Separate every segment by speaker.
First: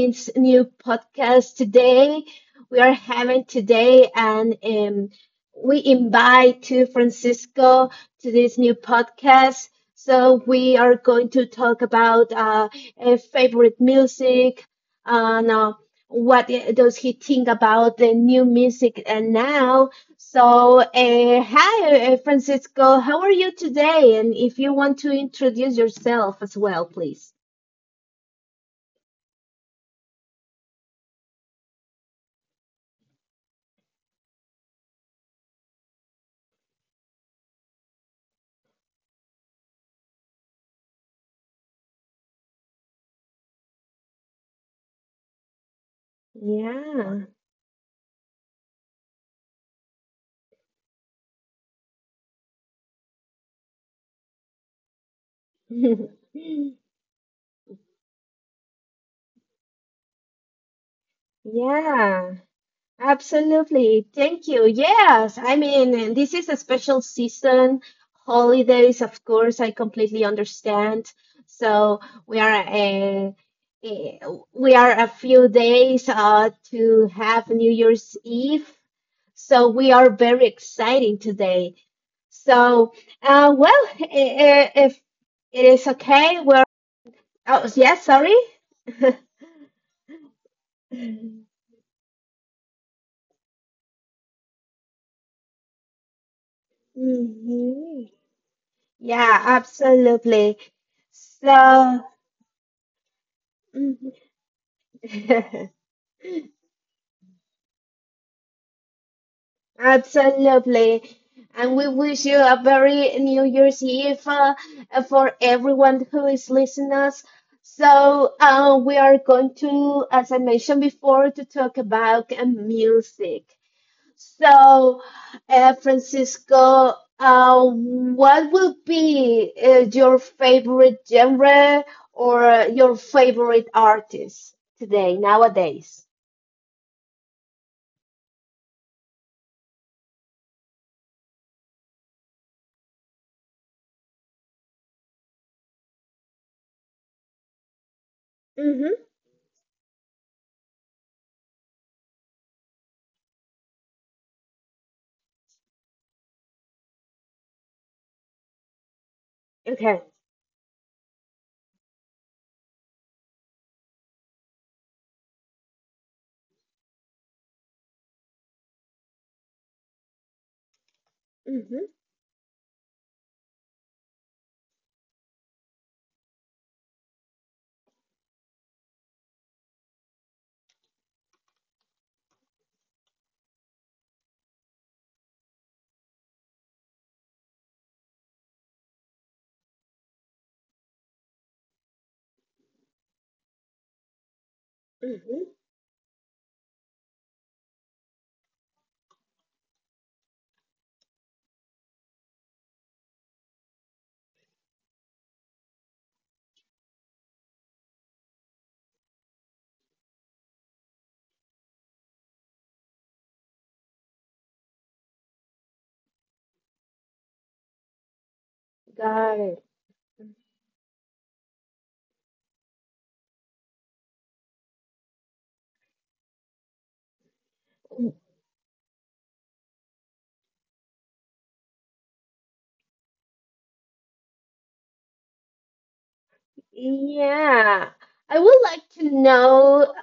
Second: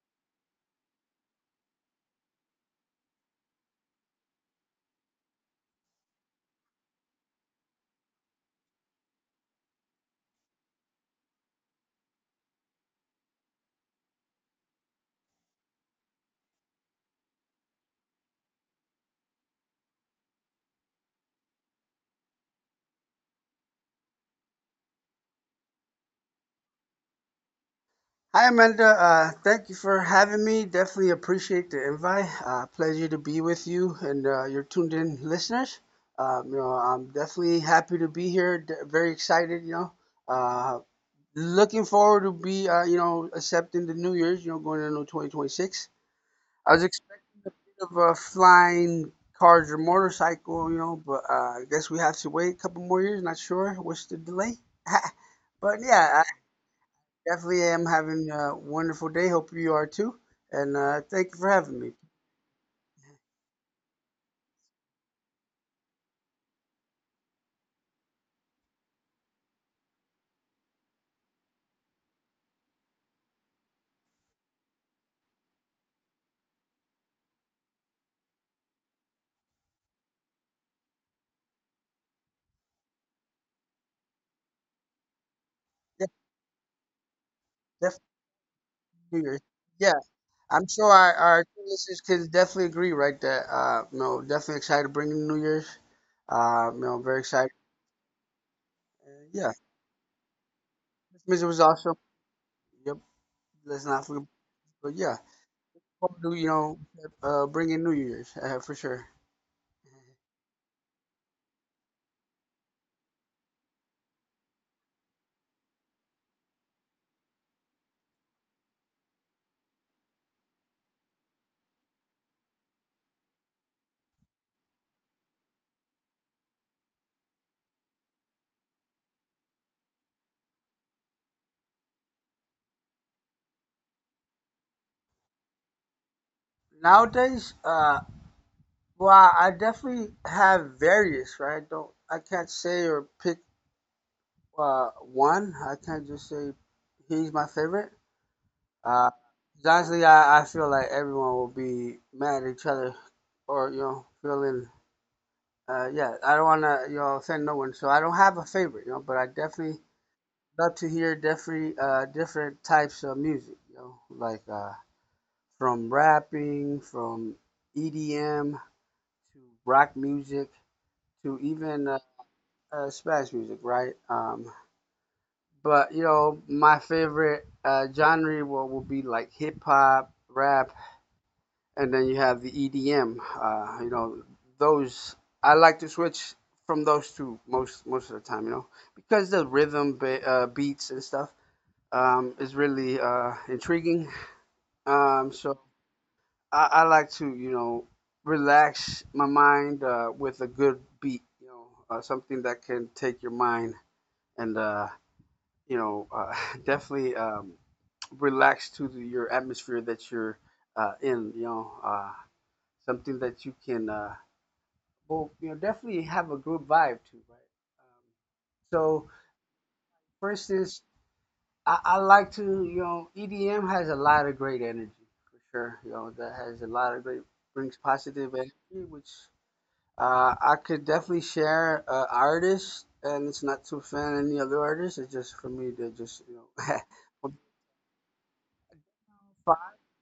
Speaker 1: this new podcast today. We are having today and we invite to Francisco to this new podcast. So we are going to talk about favorite music and what does he think about the new music and now. So hi, Francisco, how are you today? And if you want to introduce yourself as well, please.
Speaker 2: Hi, Amanda. Thank you for having me. Definitely appreciate the invite. Pleasure to be with you and your tuned in listeners. You know, I'm definitely happy to be here. Very excited. You know, uh, looking forward to be you know accepting the New Year's. You know, going into 2026. I was
Speaker 1: Yeah.
Speaker 2: expecting a bit of a flying cars or motorcycle. You know, but I guess we have to wait a couple more years. Not sure what's the delay. But yeah, definitely am having a wonderful day. Hope you are too. And thank you for having me.
Speaker 1: Yeah, absolutely. Thank you. Yes, I mean, and this is a special season. Holidays, of course, I completely understand. So we are a, a we are a few days to have New Year's Eve. So we are very exciting today. So, well, if it is
Speaker 2: Yeah,
Speaker 1: okay, we're, oh,
Speaker 2: definitely.
Speaker 1: yes, sorry.
Speaker 2: do your- Yeah, I'm sure our listeners can definitely agree, right? That you know, definitely excited to bring in New Year's. You know, very excited.
Speaker 1: Hmm. Yeah,
Speaker 2: Yeah,
Speaker 1: absolutely.
Speaker 2: Christmas was awesome.
Speaker 1: So,
Speaker 2: Yep, let's not
Speaker 1: mhm.
Speaker 2: forget. But yeah, hope to you know bring in New Year's for sure.
Speaker 1: Absolutely. And we wish you a very New Year's Eve for everyone who is listening us. So, we are going to, as I mentioned before, to talk about music. So, Francisco, what will be your favorite genre or your favorite artist today, nowadays?
Speaker 2: Nowadays, well, I definitely have various, right? Don't I can't say or pick. One, I can't just say he's my favorite.
Speaker 1: Mm-hmm.
Speaker 2: Uh, 'Cause honestly, I feel like everyone will be mad at each other or, you know, feeling, yeah, I don't want to, you know, offend no one. So I don't have a favorite, you know, but I definitely
Speaker 1: Okay.
Speaker 2: love to hear different, different types of music, you know, like from rapping, from EDM to rock music to even
Speaker 1: Mm-hmm.
Speaker 2: Spanish music, right? But you know, my favorite genre will be like hip hop, rap, and then you have the EDM. You know, those I like to switch from those two most of the time. You know, because the rhythm, beats, and stuff is really intriguing.
Speaker 1: Mm-hmm.
Speaker 2: So, I like to you know relax my mind with a good beat. You know, something that can take your mind and you know definitely. Relax to the, your atmosphere that you're in. You know, something that you can, well, you know, definitely have a group vibe to, right? Um, so,
Speaker 1: Got it.
Speaker 2: for instance, I like to, you know, EDM has a lot of great energy for sure. You know, that has a lot of great brings positive energy, which I could definitely share artists, and it's not to offend any other artists. It's just for me to just, you know,
Speaker 1: Yeah, I would like to know.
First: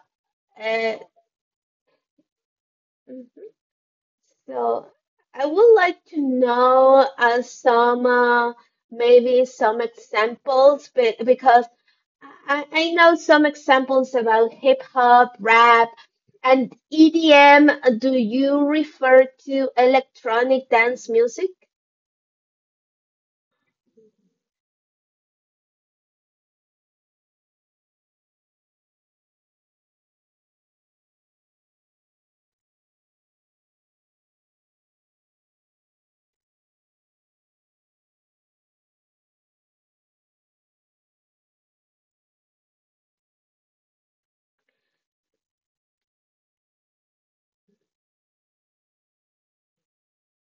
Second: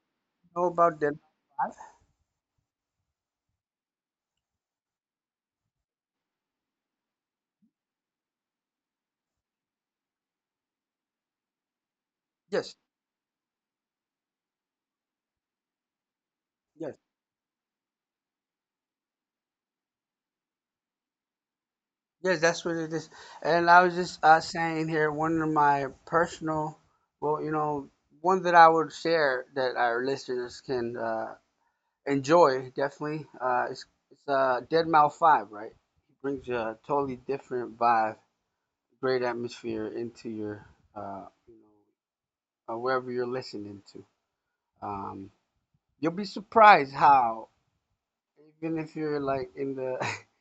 Speaker 2: know
Speaker 1: Uh,
Speaker 2: about them.
Speaker 1: Mm-hmm. So, I would like to know some maybe some examples, but because I,
Speaker 2: Yes,
Speaker 1: I know some examples about hip hop, rap, and
Speaker 2: yes.
Speaker 1: EDM. Do you refer to electronic dance music?
Speaker 2: Yes, that's what it is. And I was just saying here, one of my personal, well, you know, one that I would share that our listeners can enjoy definitely. It's Dead Mouth Five, right? It brings a totally different vibe, great atmosphere into your, you know, wherever you're listening to. Um, you'll be surprised how, even if you're like in the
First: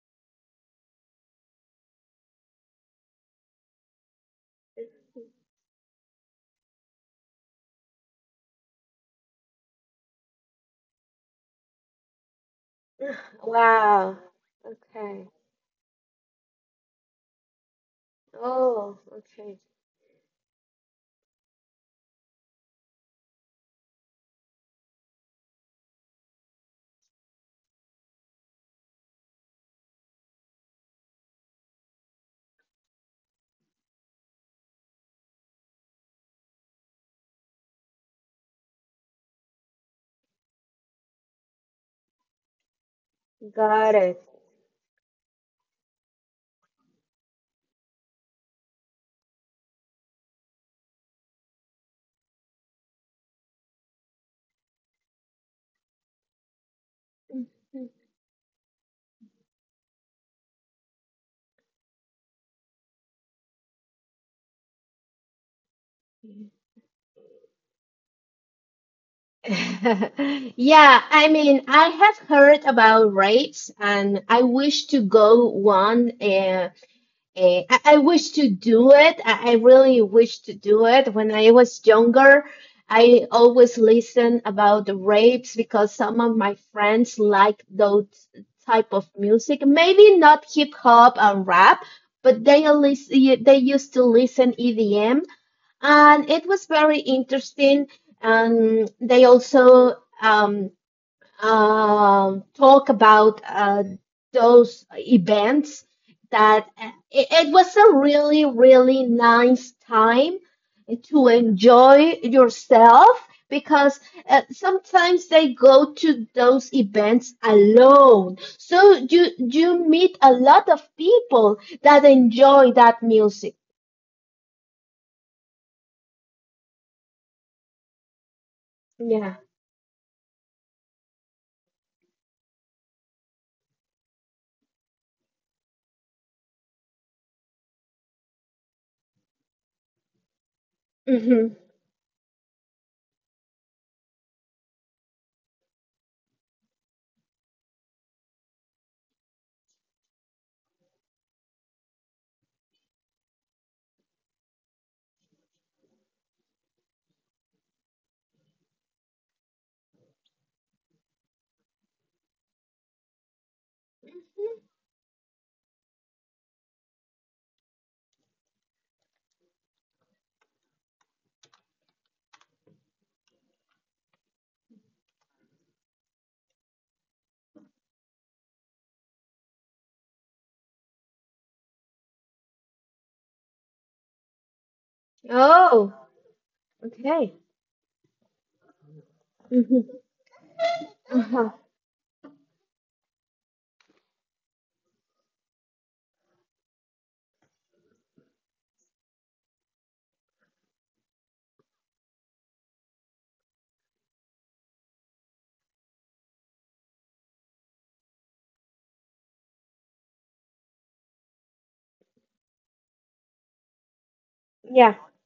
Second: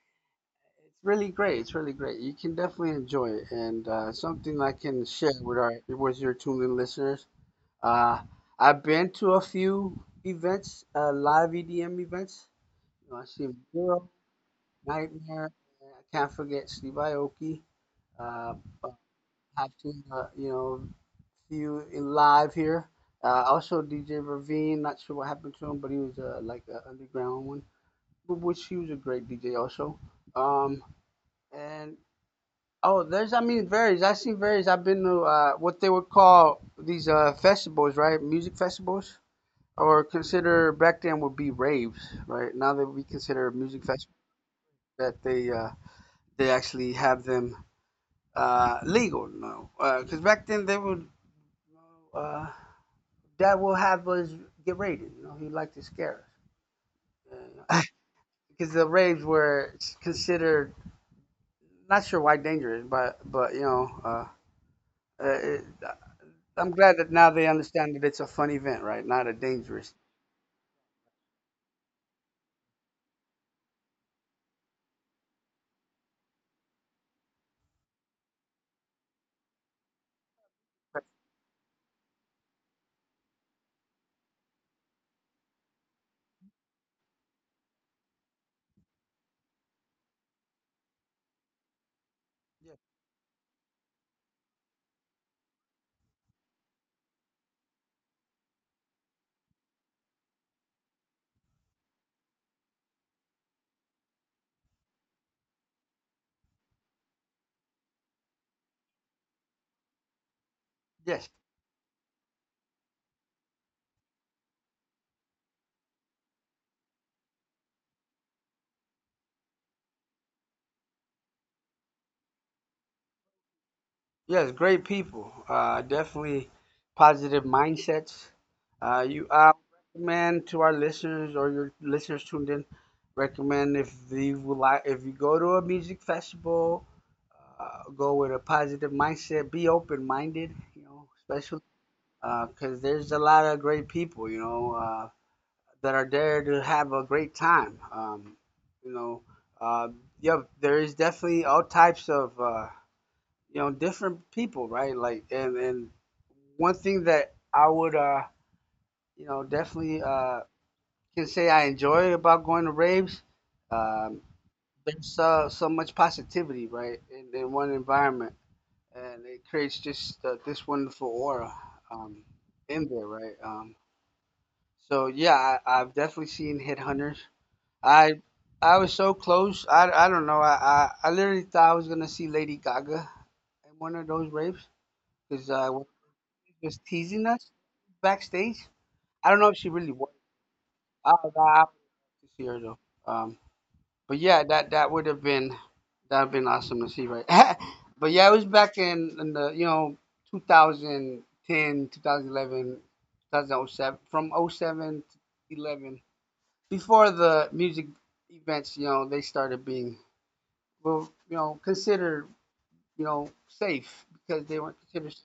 Speaker 2: It's really great. It's really great. You can definitely enjoy it. And something I can share with our with your tuned in listeners. Uh, I've been to a few events, live EDM events. You know, I've seen Bureau,
Speaker 1: Wow. Okay.
Speaker 2: Nightmare, and I can't forget Steve Aoki. Uh, uh,
Speaker 1: Oh, okay.
Speaker 2: I've seen you know few in live here. Also DJ Ravine. Not sure what happened to him, but he was like an underground one, which he was a great DJ also. Um, and oh, there's I mean varies. I've seen various. I've been to what they would call these festivals, right? Music festivals, or consider back then would be raves, right? Now that we consider music
Speaker 1: Got
Speaker 2: festivals
Speaker 1: it.
Speaker 2: that they actually have them legal now, because back then they would uh, that will have us get raided. You know, he liked to scare us
Speaker 1: Mhm.
Speaker 2: because the raves were considered not sure why dangerous, but you know. It, I'm glad that now they understand that it's a fun event, right? Not a dangerous.
Speaker 1: Yeah, I mean, I have heard about raves and I wish to go one I wish to do it. I really wish to do it. When I was younger, I always listened about the rapes because some of my friends like those type of music. Maybe not hip hop and rap, but they used to listen EDM, and it was very interesting. And they also um, talk about those events that it was a really really nice time
Speaker 2: Yes,
Speaker 1: to enjoy yourself because sometimes they go to those events alone so you meet a lot of people that enjoy that music.
Speaker 2: yes, great people. Definitely positive mindsets. You
Speaker 1: Yeah.
Speaker 2: I recommend to our listeners or your listeners tuned in. Recommend if you would like, if you go to a music festival, go with a positive mindset. Be open minded, you know,
Speaker 1: Hmm.
Speaker 2: especially because there's a lot of great people. You know, that are there to have a great time. You know, uh, yeah, there is definitely all types of you know different people, right? Like, and one thing that I would you know definitely can say I enjoy about going to raves, um, there's so much positivity, right, in one environment, and it creates just this wonderful aura um, in there, right? So yeah, I've definitely seen headhunters. I I was so close. I don't know. I literally thought I was gonna see Lady Gaga in one of those raves because when
Speaker 1: Oh,
Speaker 2: she was
Speaker 1: okay.
Speaker 2: teasing us backstage. I don't know if she really
Speaker 1: Hmm.
Speaker 2: was. I
Speaker 1: Uh-huh.
Speaker 2: was to see her though. Um, but yeah, that would have been that would been awesome to see, right? But yeah, it was back in the you know 2010, 2011, two thousand oh seven, from oh seven to 11 before the music events. You know, they started being were, you know, considered, you know, safe because they weren't
Speaker 1: Yeah.
Speaker 2: considered.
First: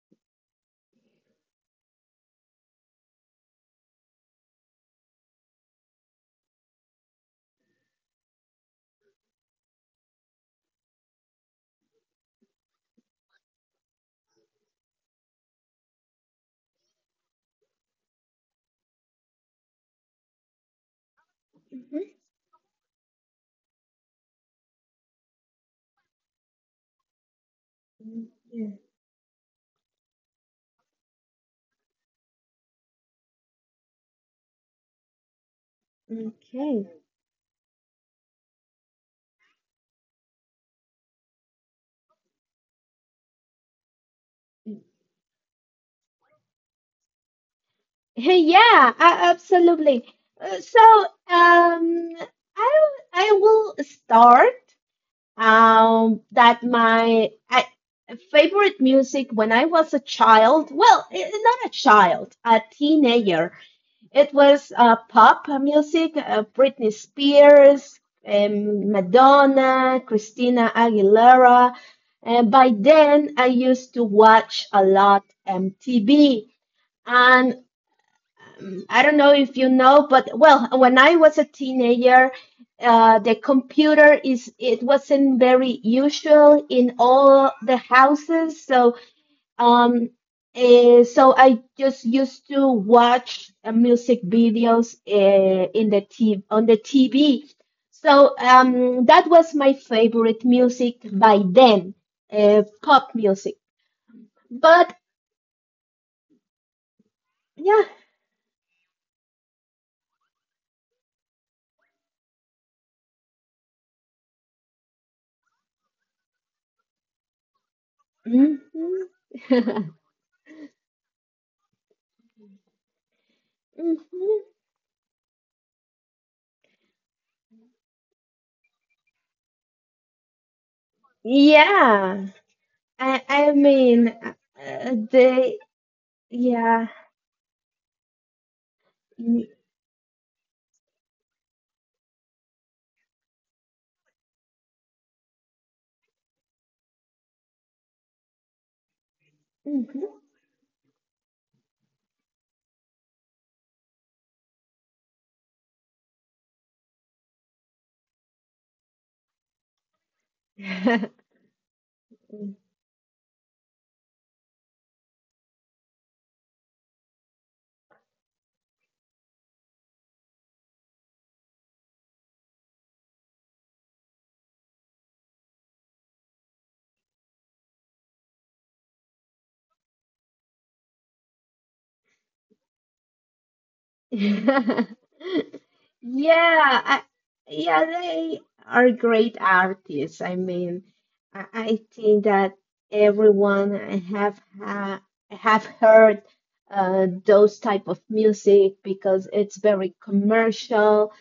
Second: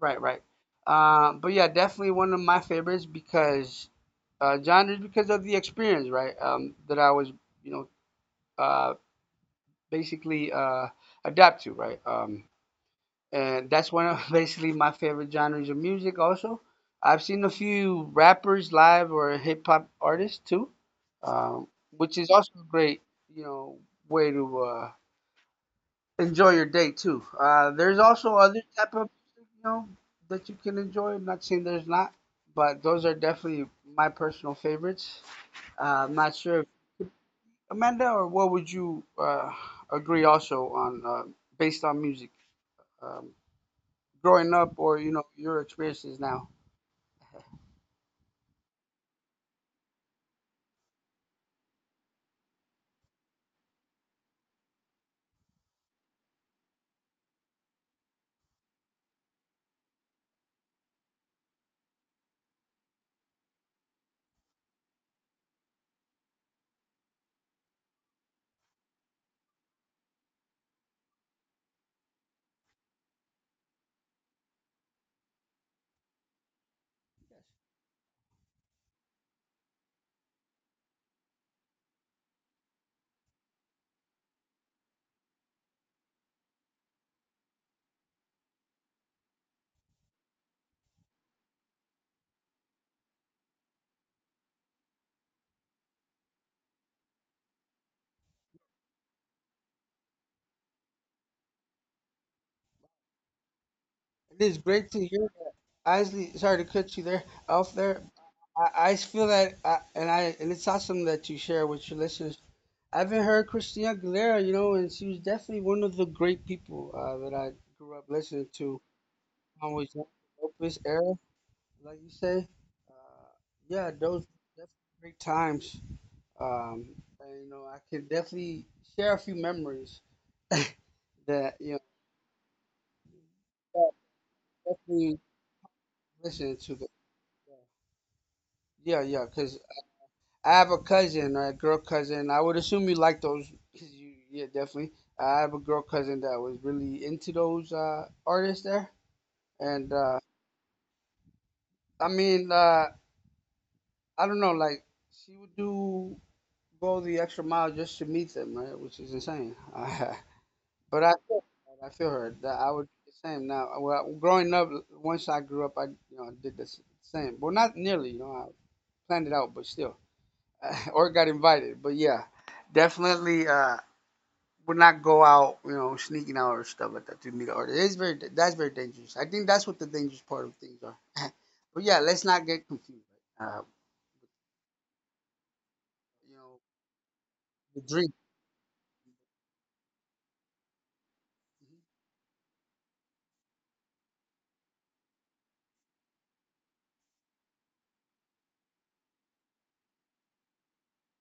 Speaker 2: Right, right. But yeah, definitely one of my favorites because genres because of the experience, right? That I was, you know, uh, basically adapt to, right? And that's one of basically my favorite genres of music. Also, I've seen a few rappers live or hip hop artists too, which
Speaker 1: Mhm.
Speaker 2: is also a great, you know, way to enjoy your day too. There's
Speaker 1: Mm,
Speaker 2: also other
Speaker 1: yeah.
Speaker 2: type of music, you know, that you can enjoy. I'm not saying there's not, but those are definitely my personal favorites. I'm not sure, if,
Speaker 1: Okay.
Speaker 2: Amanda, or what would you agree also on based on music, um, growing up, or you know your experiences now.
Speaker 1: Yeah, absolutely. So, um, I I will start um that my I, favorite music when I was a child, well, not a child, a teenager. It was pop music, Britney Spears, Madonna, Christina Aguilera. And by then, I used to watch a lot MTV. And. I don't know if you know, but well, when I was a teenager, the computer is it wasn't very usual in all the houses. So um, so I just used to watch music videos in the t on the TV. So that was my favorite music by then, pop music.
Speaker 2: It is great
Speaker 1: But
Speaker 2: to hear. Isley, sorry to cut you there off
Speaker 1: yeah.
Speaker 2: there. I feel that, and I and it's awesome that you share with your listeners I haven't heard Christina Aguilera, you know, and she was definitely one of the great people that I grew up listening
Speaker 1: Mhm.
Speaker 2: to. Always Opus era, like you say. Uh, yeah, those
Speaker 1: Mhm.
Speaker 2: definitely great times. Um, and, you know, I can definitely share a few memories that you know
Speaker 1: Yeah. I
Speaker 2: that
Speaker 1: mean,
Speaker 2: definitely
Speaker 1: they
Speaker 2: listening to the
Speaker 1: yeah.
Speaker 2: yeah yeah
Speaker 1: Mm,
Speaker 2: because I have a cousin, a girl cousin. I would assume you like those. 'Cause you, yeah, definitely. I have a girl cousin that was really into those artists there. And I mean, I don't know, like she would do go the extra mile just to meet them, right? Which is insane. But
Speaker 1: mhm.
Speaker 2: I feel, her, I feel her. That I would do the same. Now, well, growing up, once I grew up, I you know did the same. Well, not nearly. You know, I planned it out, but still, or got invited. But yeah, definitely would not go out. You know, sneaking out or stuff like that to meet artists. It's very that's very dangerous. I think that's what the dangerous part of things are. But yeah, let's not get confused. Uh, you know,
Speaker 1: Yeah, I,
Speaker 2: the
Speaker 1: yeah,
Speaker 2: drink.
Speaker 1: they are great artists. I mean, I think that everyone have ha have heard those type of music because it's very commercial,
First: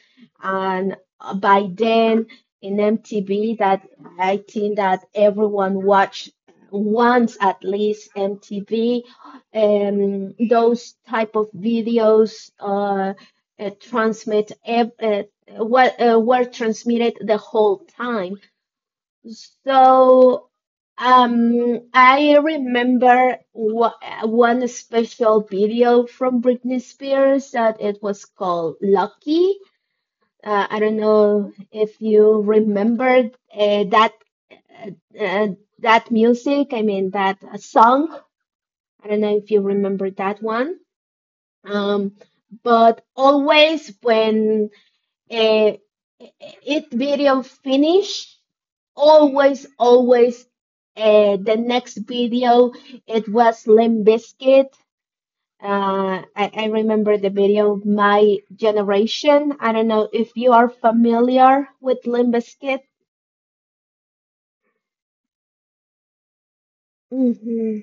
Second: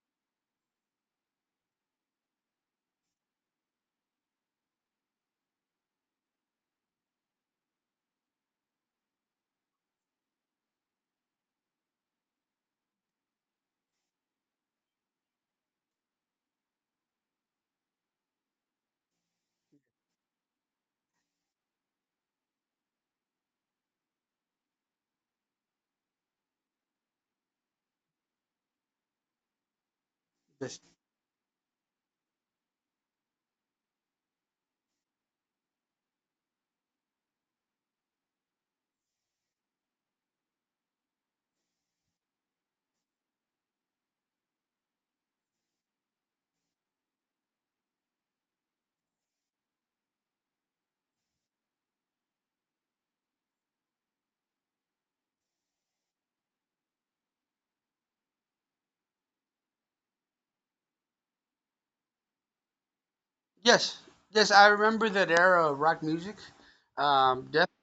Speaker 1: and by then in MTV, that I think that everyone watch once at least MTV those type of videos uh, transmit ev- uh, what were transmitted the whole time. So I remember one special video from Britney Spears that it was called "Lucky." I
Speaker 2: This.
Speaker 1: don't know if you remember uh, that uh, uh, that music. I mean that song. I don't know if you remember that one, um, but always when uh, it video finish always always the next video it was Limp Bizkit. I remember the video my generation. I don't know if you are familiar with Limp Bizkit.
Speaker 2: Yes, yes, I remember that era of rock music. Definitely
Speaker 1: Mm-hmm.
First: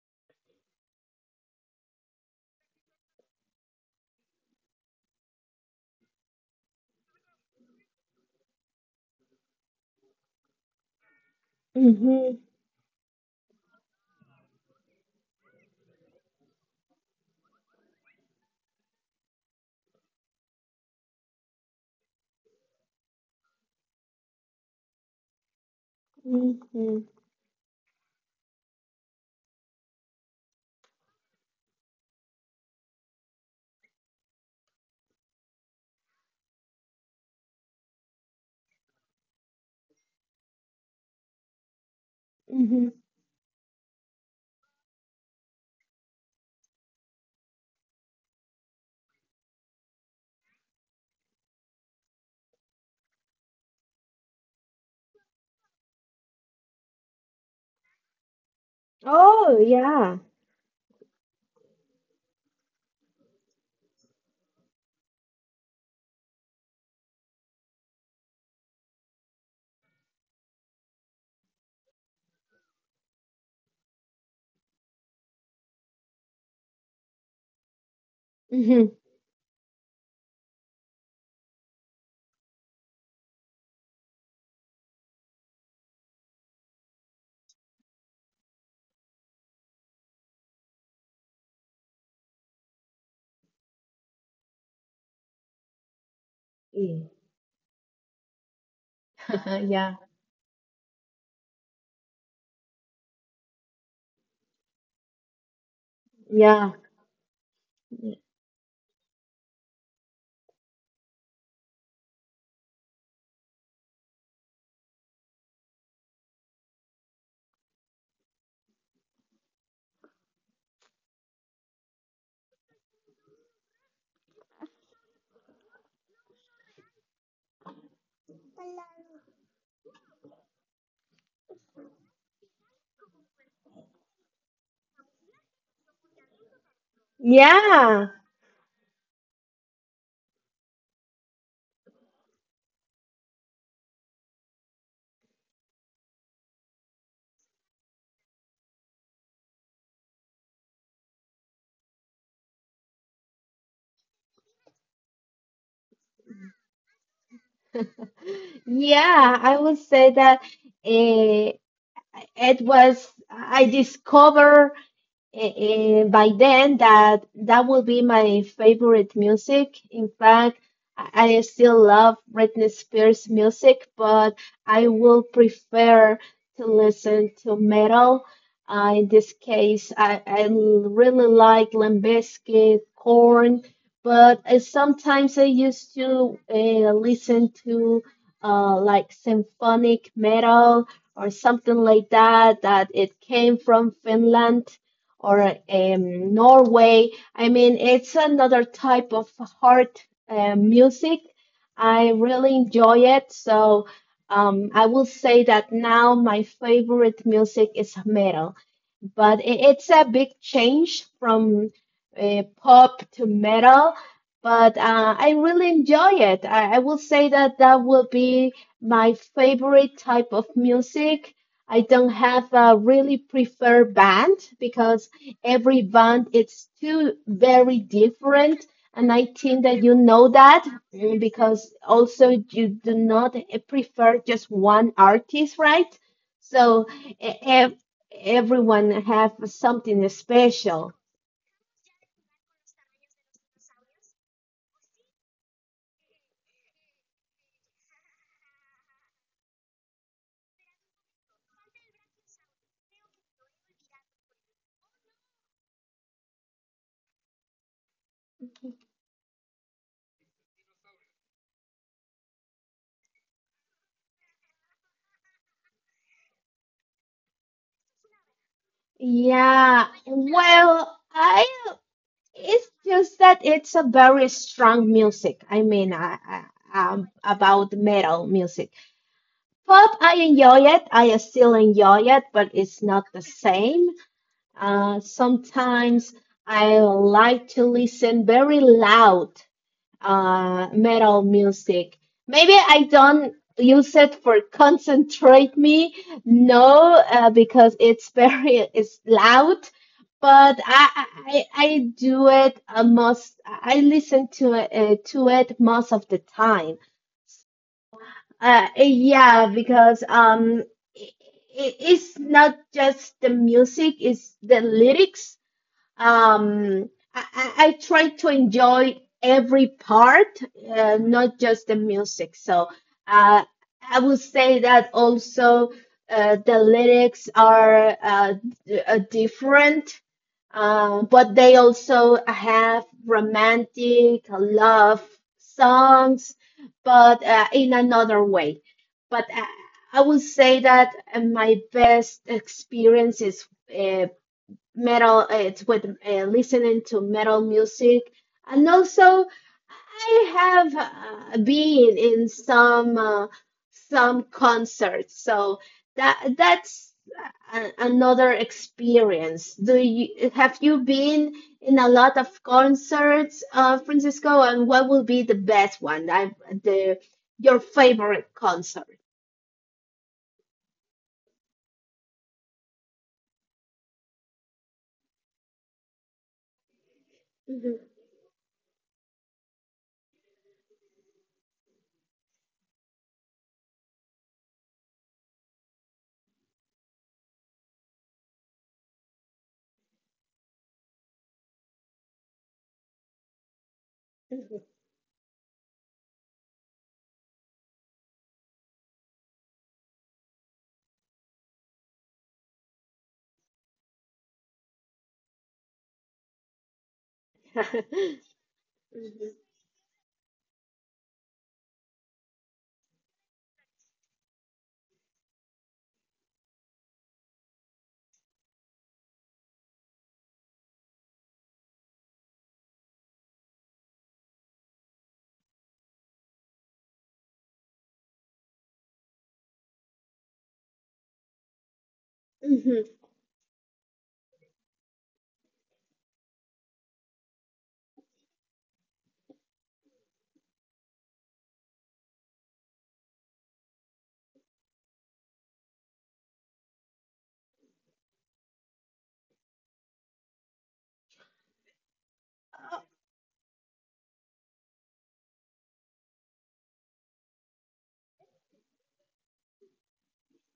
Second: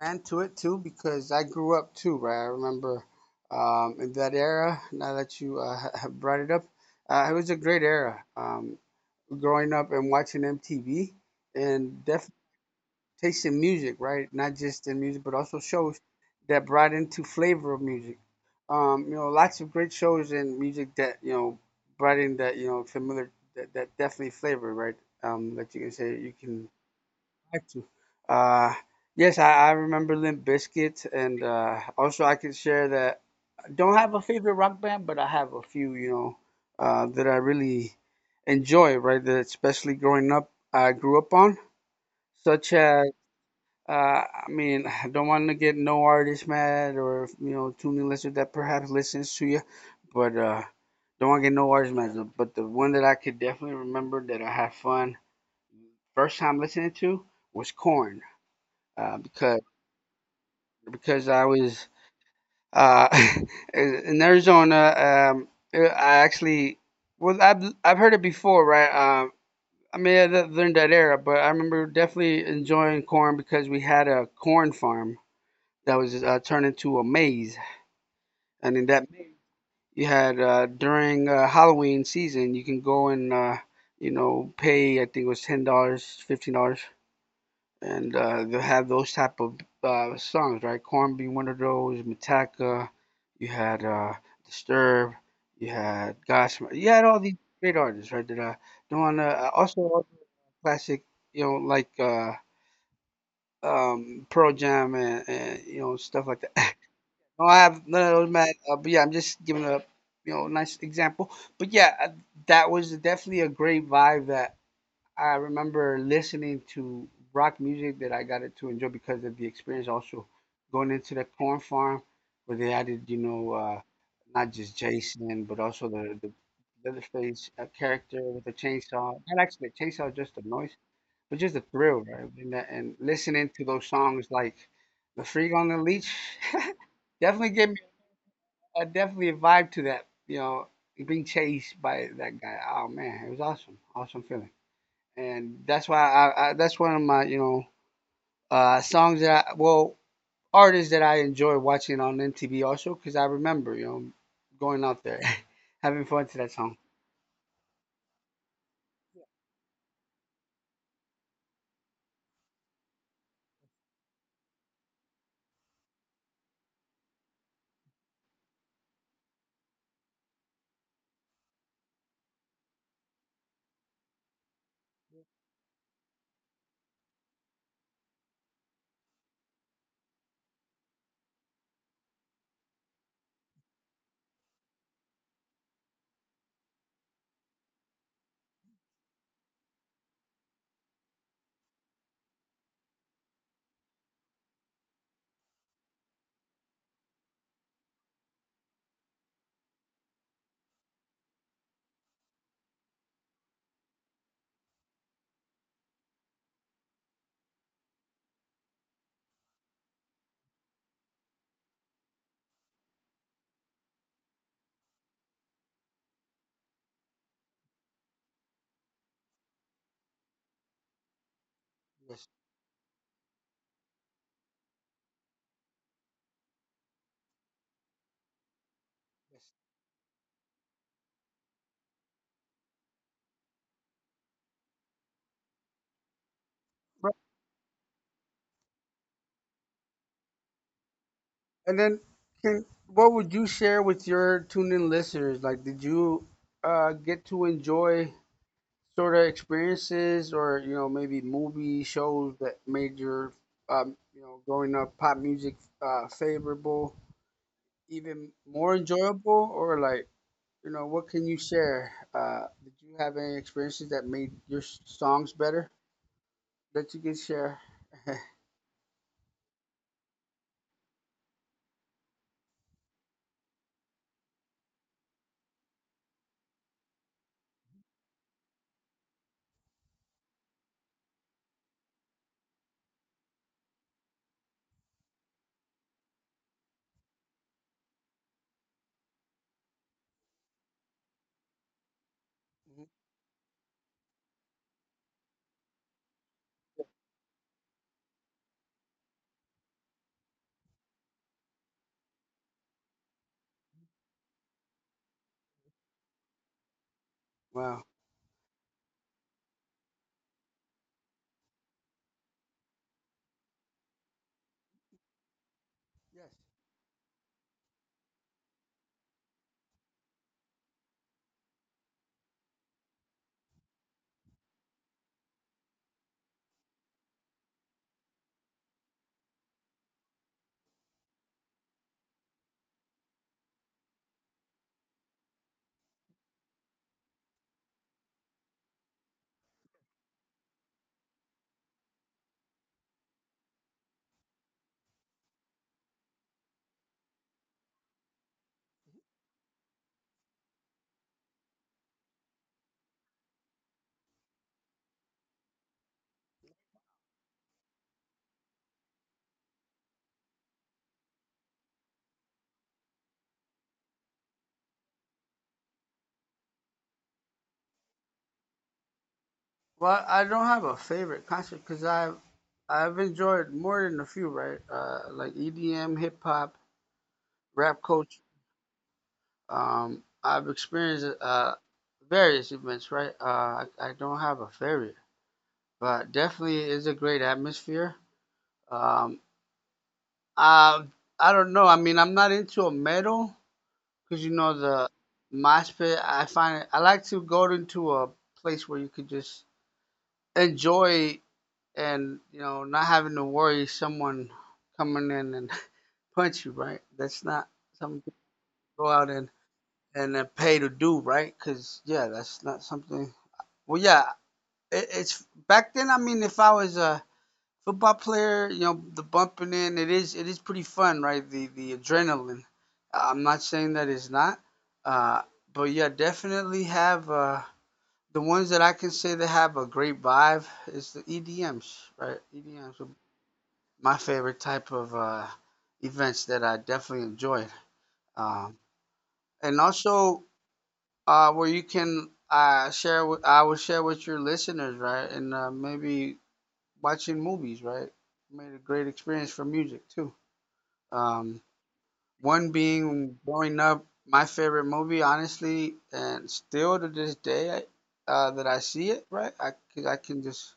Speaker 2: fan to it too because I grew up too, right? I remember in that era. Now that you have brought it up, it was a great era. Growing up and watching MTV and def-
Speaker 1: Mm-hmm.
Speaker 2: tasting music, right? Not just in music, but also shows that brought into flavor of music. You know, lots of great shows and music that you know brought in that you know familiar that, that definitely flavor, right? That you can say you can
Speaker 1: Mm-hmm.
Speaker 2: back to. Uh, yes, I remember Limp Bizkit, and also I can share that I don't have a favorite rock band, but I have a few, you know, that I really enjoy, right? That especially growing up, I grew up on, such
Speaker 1: Mm-hmm.
Speaker 2: as I mean, I don't want to get no artist mad or you know tuning listener that perhaps listens to you, but don't want to get no artist mad. But the one that I could definitely remember that I had fun first time listening to was Corn, uh, because
Speaker 1: Oh yeah.
Speaker 2: because I was uh, in Arizona. I actually well I've heard it before, right? I mean, I learned that era, but I remember definitely enjoying corn because we had a corn farm that was turned into a maze, and in that you had during Halloween season, you can go and pay. I think it was $10, $15, and they'll have those type of songs, right? Corn being one of those. Metallica. You had Disturbed. You had Godsmack. You had
Speaker 1: Mm-hmm.
Speaker 2: all these great artists, right? That doing also
Speaker 1: Yeah.
Speaker 2: all the classic, you know, like uh, Pearl Jam and stuff like that.
Speaker 1: Yeah.
Speaker 2: No, I have no, no, no, man. But yeah, I'm just giving a nice example. But yeah, that was definitely a great vibe that I remember listening to rock music that I got to enjoy because of the experience. Also, going into the corn farm where they added not just Jason but also the Leatherface character with the chainsaw. Not actually the chainsaw, is just the noise, but just the thrill, right? And, and listening to those songs like "The Freak on the Leash." definitely gave
Speaker 1: Yeah.
Speaker 2: I definitely vibe to that. You know, being chased by that guy. Oh man, it was awesome, awesome feeling. And that's why I that's one of my songs that I, well artists that I enjoy watching on MTV also because I remember going out there having fun to that song.
Speaker 1: Yeah, I would say that eh, I discovered by then that that will be my favorite music. In fact, I still love Britney Spears music, but I will prefer to listen to metal. In this case, really like Limp Bizkit, Korn, but sometimes I used to listen to like symphonic metal or something like that, that it came from Finland or Norway. I mean, it's another type of heart music. I really enjoy it. So I will say that now my favorite music is metal but it's a big change from pop to metal. But I really enjoy it. I will say that that will be my favorite type of music. I don't
Speaker 2: Yes.
Speaker 1: have a really preferred band because every band it's too very different, and I think that you know that, because also you do not prefer just one artist, right? So
Speaker 2: Right.
Speaker 1: e- everyone have something special.
Speaker 2: And then, can, what would you share with your tuned in listeners? Like, did you get to enjoy sort of experiences or maybe movie shows that made your growing up pop music favorable, even more enjoyable, or like what can you share? Did you have any experiences that made your songs better that you can share?
Speaker 1: Yeah, well, I it's just that it's a very strong music. I mean, about metal music. Pop, I enjoy it. I still enjoy it, but it's not the same. Sometimes I like to listen very loud metal music. Maybe
Speaker 2: Mhm.
Speaker 1: I don't use it for concentrate me, no, because it's very it's loud. But I do it most. I listen to it most of the time.
Speaker 2: Wow.
Speaker 1: Yeah, because i it's not just the music; it's the lyrics.
Speaker 2: Yes.
Speaker 1: um I try to enjoy every part, not just the music. So uh, I would say that also the lyrics are different, but they also have romantic love songs, but in another way. But I would say that my best experience is uh, metal. It's with listening to metal music and also I have been in some concerts so that that's a- another experience. Do you have you been in a lot of concerts, Francisco, and what will be the best one? I, the Your favorite concert?
Speaker 2: Well, I don't have a favorite concert because I've enjoyed more than a few, right? Like EDM, hip-hop, rap
Speaker 1: Mhm.
Speaker 2: culture. I've experienced various events, right? I don't have a favorite, but definitely is a great atmosphere. Um, I, I don't know. I mean, I'm not into a metal because you know
Speaker 1: Mhm.
Speaker 2: the MySpace. I find it, I like to go into a place where you could just enjoy, and not having to worry someone coming in and punch you, right? That's not something people go out and pay to do, right? Because yeah, that's not something. Well, yeah, it's back then. I mean, if I was a football player, you know, the bumping in, it is pretty fun, right? The adrenaline. I'm not saying that it's not, uh, but yeah, definitely have the ones that I can say that have a great vibe is the EDMs, right? EDMs
Speaker 1: Mhm.
Speaker 2: are my favorite type of events that I definitely enjoyed, um, and also where you can share. With, I will share with your listeners, right? And maybe watching movies, right? Made a great experience for music too. Um, one being growing up, my favorite movie, honestly, and still to this day that I see it, right? 'Cause I can just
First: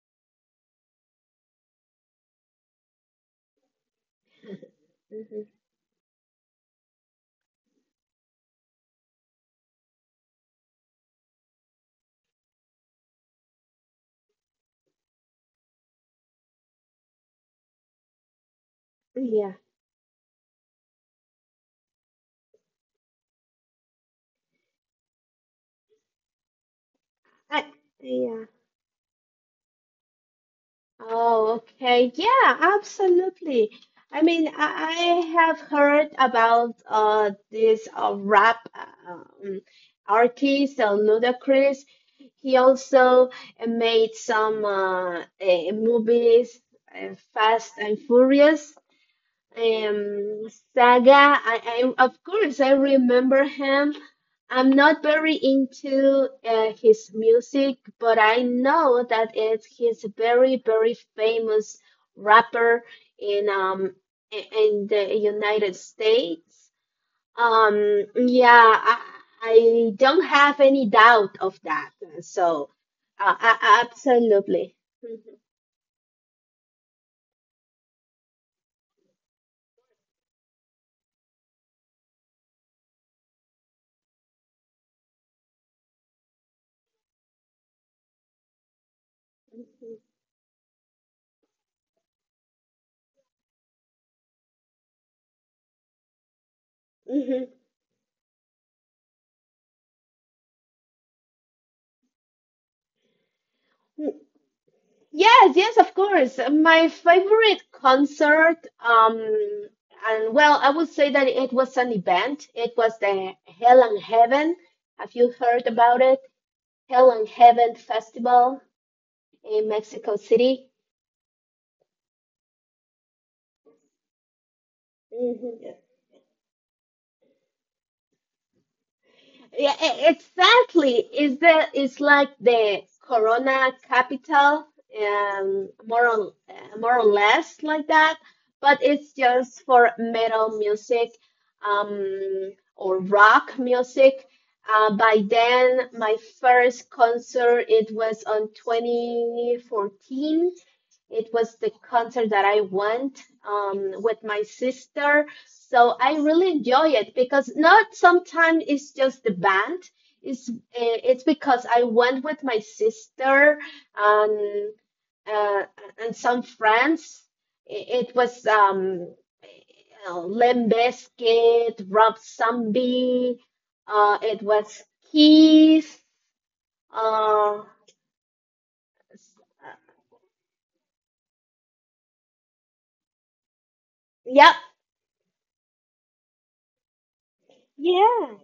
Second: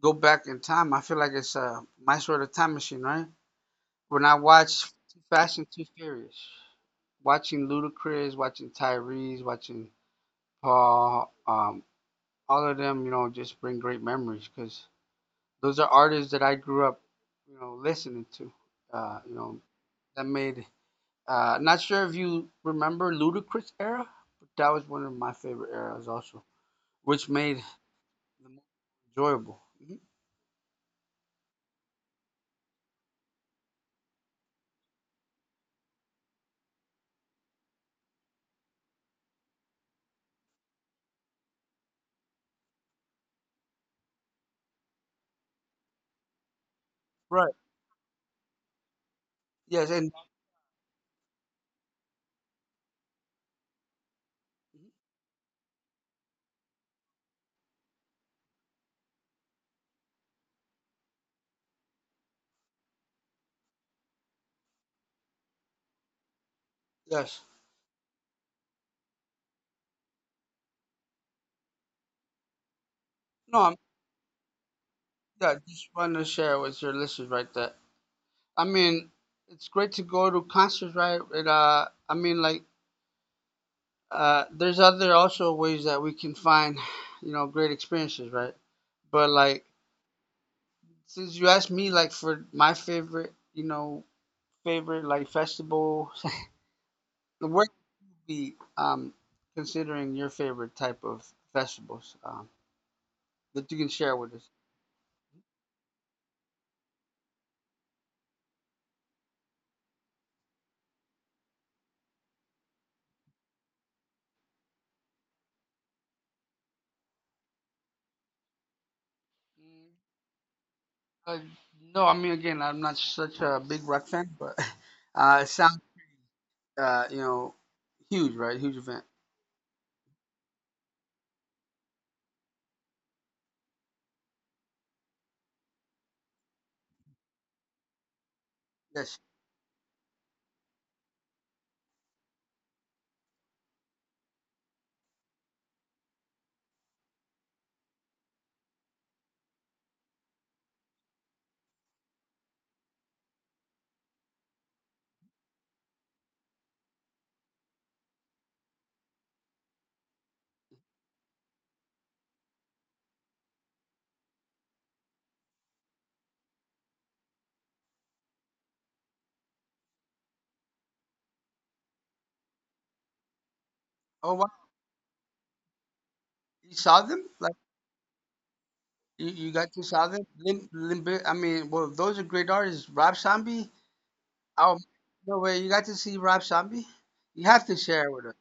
Speaker 2: go back in time. I feel like it's my sort of time machine, right? When I watch Too
Speaker 1: Mhm.
Speaker 2: Fast and Too Furious, watching Ludacris, watching Tyrese, watching Paul, all of them, you know, just bring great memories because those are artists that I grew up, you know, listening to. Uh, you
Speaker 1: Yeah.
Speaker 2: know, that made. Not sure if you remember Ludacris era, but that was one of my favorite eras also, which made
Speaker 1: I, yeah.
Speaker 2: the movie enjoyable. Mhm.
Speaker 1: Oh, okay. Yeah, absolutely. I mean, I have heard about this rap um, artist, Ludacris. He also made some movies,
Speaker 2: Right.
Speaker 1: Fast and Furious.
Speaker 2: Yes, and
Speaker 1: Um, Saga, I of course I remember him. I'm
Speaker 2: mm-hmm,
Speaker 1: not very into his music, but I know that it's he's a very very famous rapper in in the United States.
Speaker 2: yes.
Speaker 1: Yeah, I don't have any doubt of that. So,
Speaker 2: No, I'm,
Speaker 1: absolutely.
Speaker 2: yeah, just want to share with your listeners, right? That I mean, it's great to go to concerts, right? And I mean, like, there's other also ways that we can find, you know, great experiences, right? But like since you asked me like for my favorite, you know, favorite like vegetable, where could be considering your favorite type of vegetables that you can share with us?
Speaker 1: Yes, yes, of course. My favorite concert, and well, I would say that it was an event. It was the Hell and Heaven. Have you heard about it? Hell and Heaven Festival in
Speaker 2: Mm.
Speaker 1: Mexico City.
Speaker 2: Uh, no, I mean again, I'm not such a big rock fan, but it
Speaker 1: Mhm.
Speaker 2: sounds uh, you know huge, right? Huge event.
Speaker 1: Yeah, exactly. Is the It's like the Corona capital, more or less like that, but it's
Speaker 2: Yes.
Speaker 1: just for metal music, or rock music. By then, my first concert it was on 2014. It was the concert that I went with my sister so I really enjoy it because not sometimes it's just the band. It's because I went with my sister and uh, some friends. It was Limp Bizkit, Rob Zombie.
Speaker 2: Oh
Speaker 1: It
Speaker 2: wow,
Speaker 1: was Keys.
Speaker 2: you saw them? Like
Speaker 1: Uh,
Speaker 2: you,
Speaker 1: s-
Speaker 2: you
Speaker 1: uh,
Speaker 2: got to saw them? Lim, Limp Biz- I mean, well, those are great artists. Rob Zombie,
Speaker 1: yep.
Speaker 2: oh, no way. You got to see Rob Zombie? You have to share
Speaker 1: Yeah.
Speaker 2: with us.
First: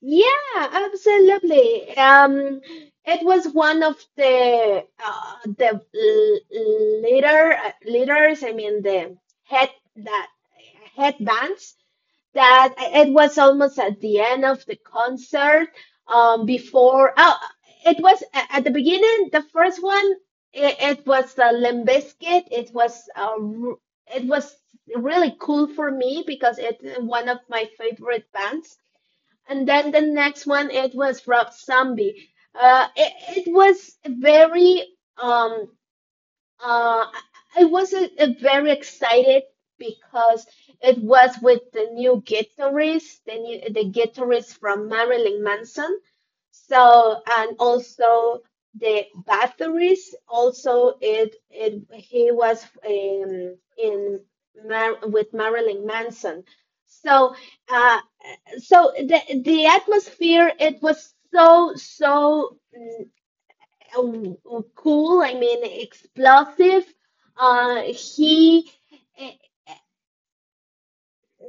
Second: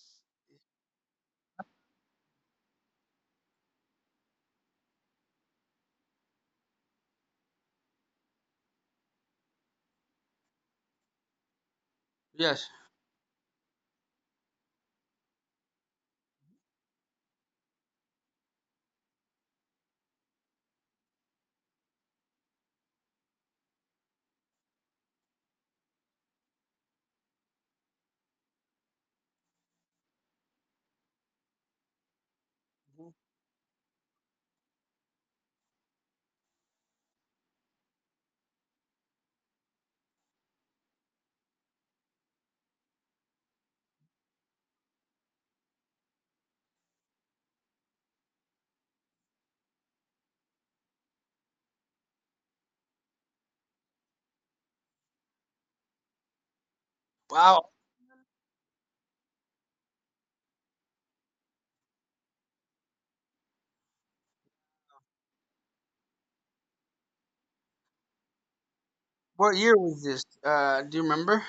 Speaker 1: Yeah, absolutely. It was one of the leaders. I mean, the head that headbands
Speaker 2: Yes.
Speaker 1: that it was almost at the end of the concert. Before Oh, it was at the beginning. The first one, it was the Limp Bizkit. It was it was really cool for me because it's one of my favorite bands and then the next one it was Rob Zombie. Uh, it, it was very um I was very excited because it was with the new guitarist, the guitarist from Marilyn Manson. So and also the batteries. Also it he was in Mar with Marilyn Manson. So
Speaker 2: Wow.
Speaker 1: uh so the atmosphere it was so so, cool, I mean explosive. uh he eh,
Speaker 2: What year was this? Do you remember?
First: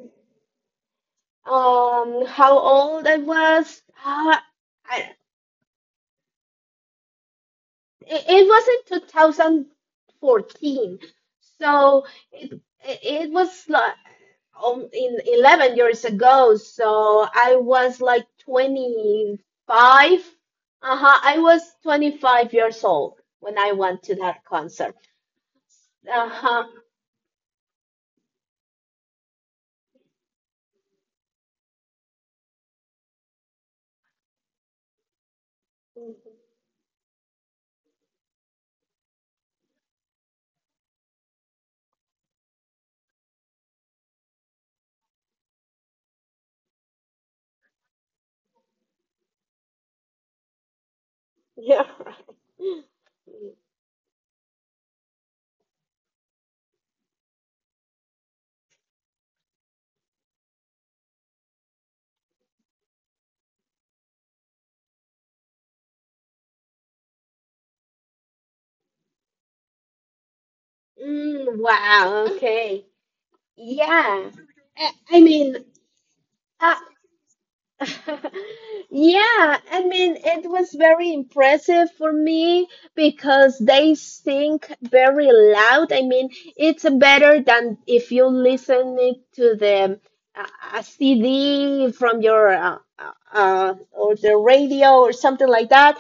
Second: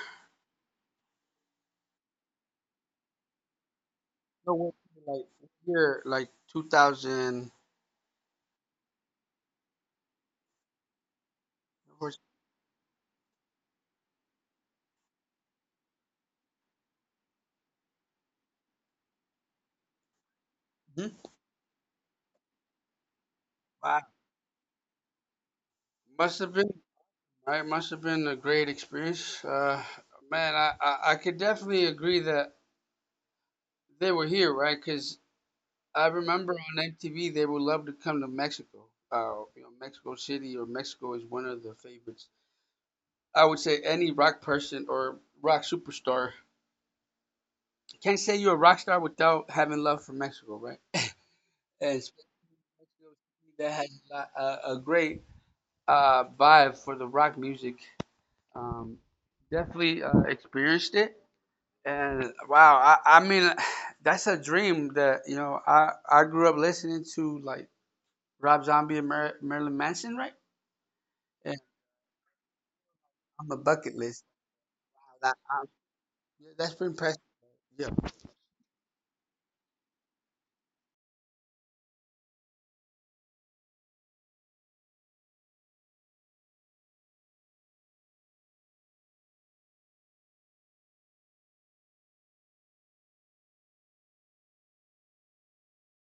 Speaker 1: how old I was
Speaker 2: No, what,
Speaker 1: I,
Speaker 2: like what year, like 2000.
Speaker 1: it it wasn't 2014 so
Speaker 2: Hmm.
Speaker 1: it was like in 11 years ago so I was like 25. Uh-huh, I was 25 years old when I
Speaker 2: Wow.
Speaker 1: went to that concert.
Speaker 2: Must have
Speaker 1: Uh-huh.
Speaker 2: been, right? Must have been a great experience. Man, I could definitely agree that they were here, right? Because I remember on MTV, they would love to come to Mexico. You know, Mexico City or Mexico is one of the favorites. I would say any rock person or rock superstar can't say you're a rock star without having love for Mexico, right?
Speaker 1: Yeah.
Speaker 2: And it's- that has a great vibe for the rock music. Um, definitely experienced it, and wow, I mean, that's a dream that you know. I grew up listening to like Rob Zombie and Marilyn Manson, right? And
Speaker 1: Mm, wow, okay.
Speaker 2: on the bucket list,
Speaker 1: Yeah.
Speaker 2: wow,
Speaker 1: I mean
Speaker 2: yeah, that's
Speaker 1: uh,
Speaker 2: pretty impressive. Yeah,
Speaker 1: Yeah, I mean, it was very impressive for me because they sing very loud. I mean, it's better than if you listen it to the a CD from your or the radio or something like that.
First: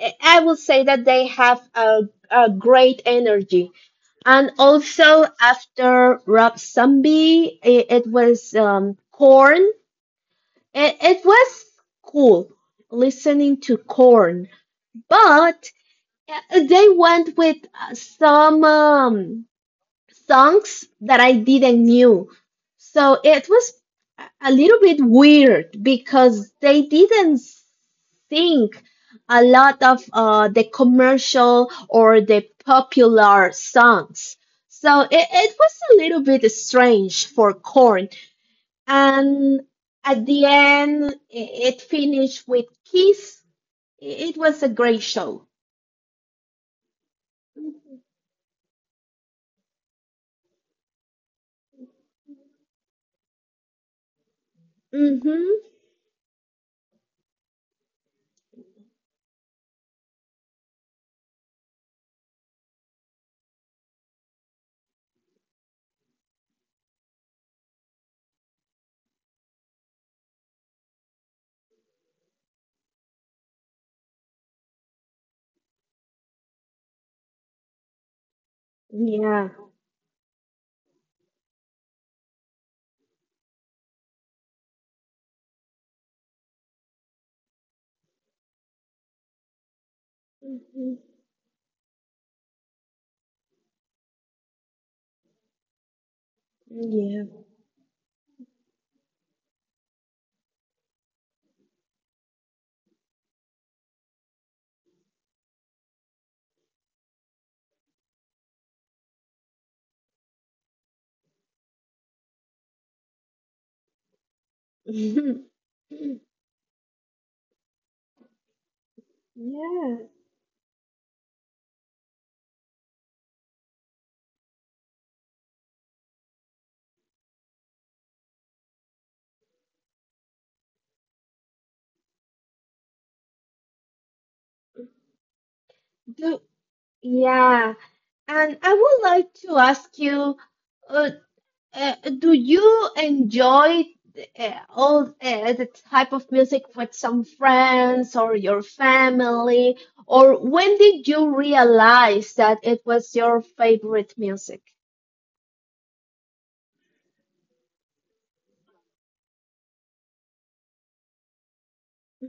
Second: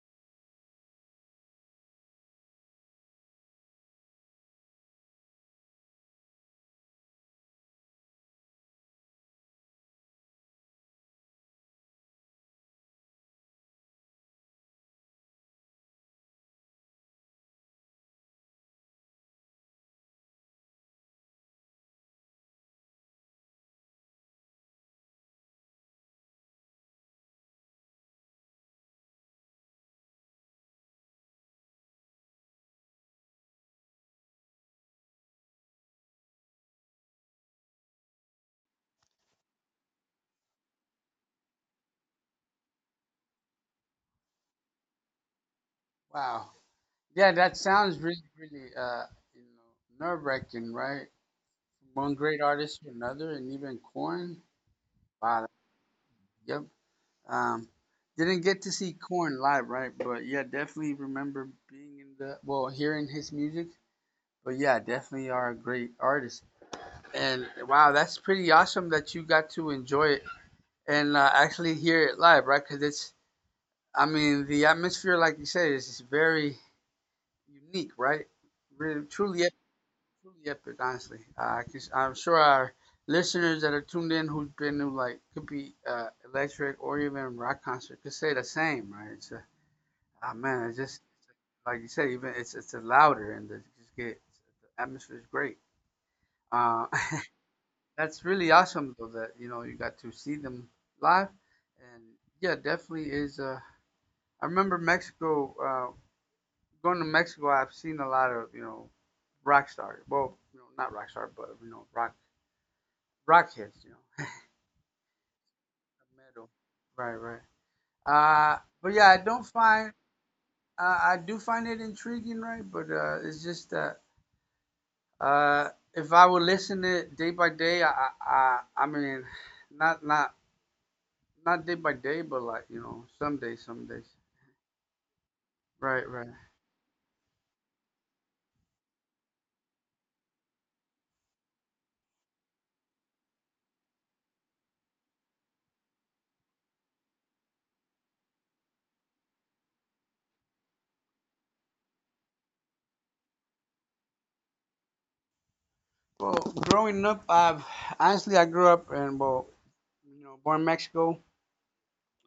Speaker 1: I will say that they have a great energy. And also after Rob Zombie, it was Korn. It was cool listening to Korn, but they went with some songs that I didn't knew. So it was a little bit weird because they didn't sing a lot of the commercial or the popular songs. So it was a little bit strange for Korn, and at the end it finished with Kiss. It was a great show.
Speaker 2: wow. Yeah, that sounds really, really, nerve wracking, right? One great artist to another, and even Corn. Wow.
Speaker 1: Mhm.
Speaker 2: Yep. Um, didn't get to see Corn live, right? But yeah, definitely remember being in the well, hearing his music. But yeah, definitely are a great artist. And wow, that's pretty awesome that you got to enjoy it and actually hear it live, right? Because it's, I mean, the atmosphere, like you said, is very unique, right? Really, truly
Speaker 1: Yeah.
Speaker 2: yep, it honestly, 'cause I'm sure our listeners that are tuned in who've been to like could be electric or even rock concert could say the same, right? It's a, ah man, it's
Speaker 1: Mhm.
Speaker 2: just like you said, even it's a louder, and the, just get the atmosphere is great. Uh,
Speaker 1: Yeah.
Speaker 2: that's really awesome though that you know you got to see them live, and yeah, definitely is. I remember Mexico. Going to Mexico, I've seen a lot of you know rock stars. Well, you know not rock star, but you know rock hits. You know
Speaker 1: Mhm.
Speaker 2: metal. Right, right. But yeah, I don't find
Speaker 1: Yeah.
Speaker 2: I do find it intriguing, right? But it's just that if I would listen to it day by day, I mean, not not not day by day, but like you know, some days, some days. Right, right.
Speaker 1: Do- yeah, and I would like to ask you uh, do you enjoy all the type of music with some friends or your family? Or when did you realize that it was your favorite music?
Speaker 2: Well, growing up, I've honestly I grew up and well, you know, born in Mexico.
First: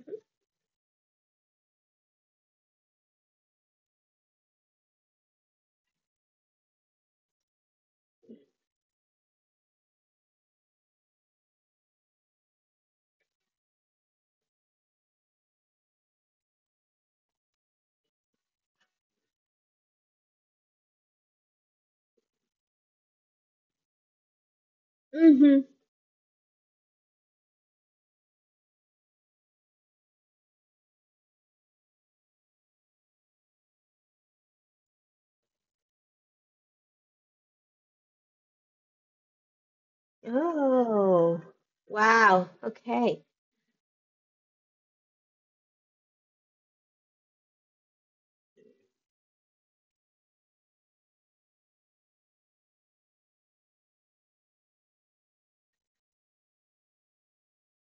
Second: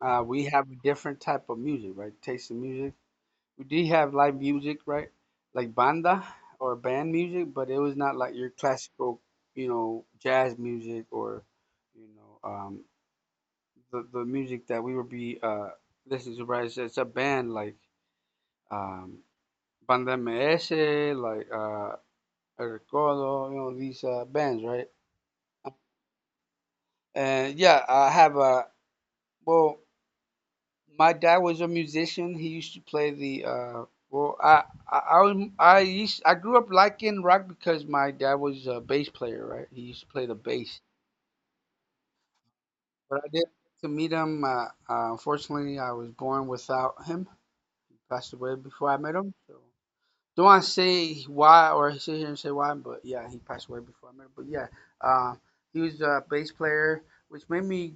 Speaker 2: We have a different type of music, right? Taste in music. We did have live music, right? Like banda or band music, but it was not like your classical, you know, jazz music or, you know, the music that we would be listening to, right? It's a band like um, Banda MS, like El Recodo, you know, these bands, right?
Speaker 1: Mm-hmm.
Speaker 2: And yeah, I have a well. My dad was a musician. He used to play the well I, was- I used I grew up liking rock because my dad was a bass player, right? He used to play the bass.
Speaker 1: Oh, wow.
Speaker 2: But
Speaker 1: Okay.
Speaker 2: I didn't get to meet him. Unfortunately, I was born without him. He passed away before I met him. So don't want to say why or sit here and say why, but yeah, he passed away before I met him. But yeah, uh, he was a bass player, which made me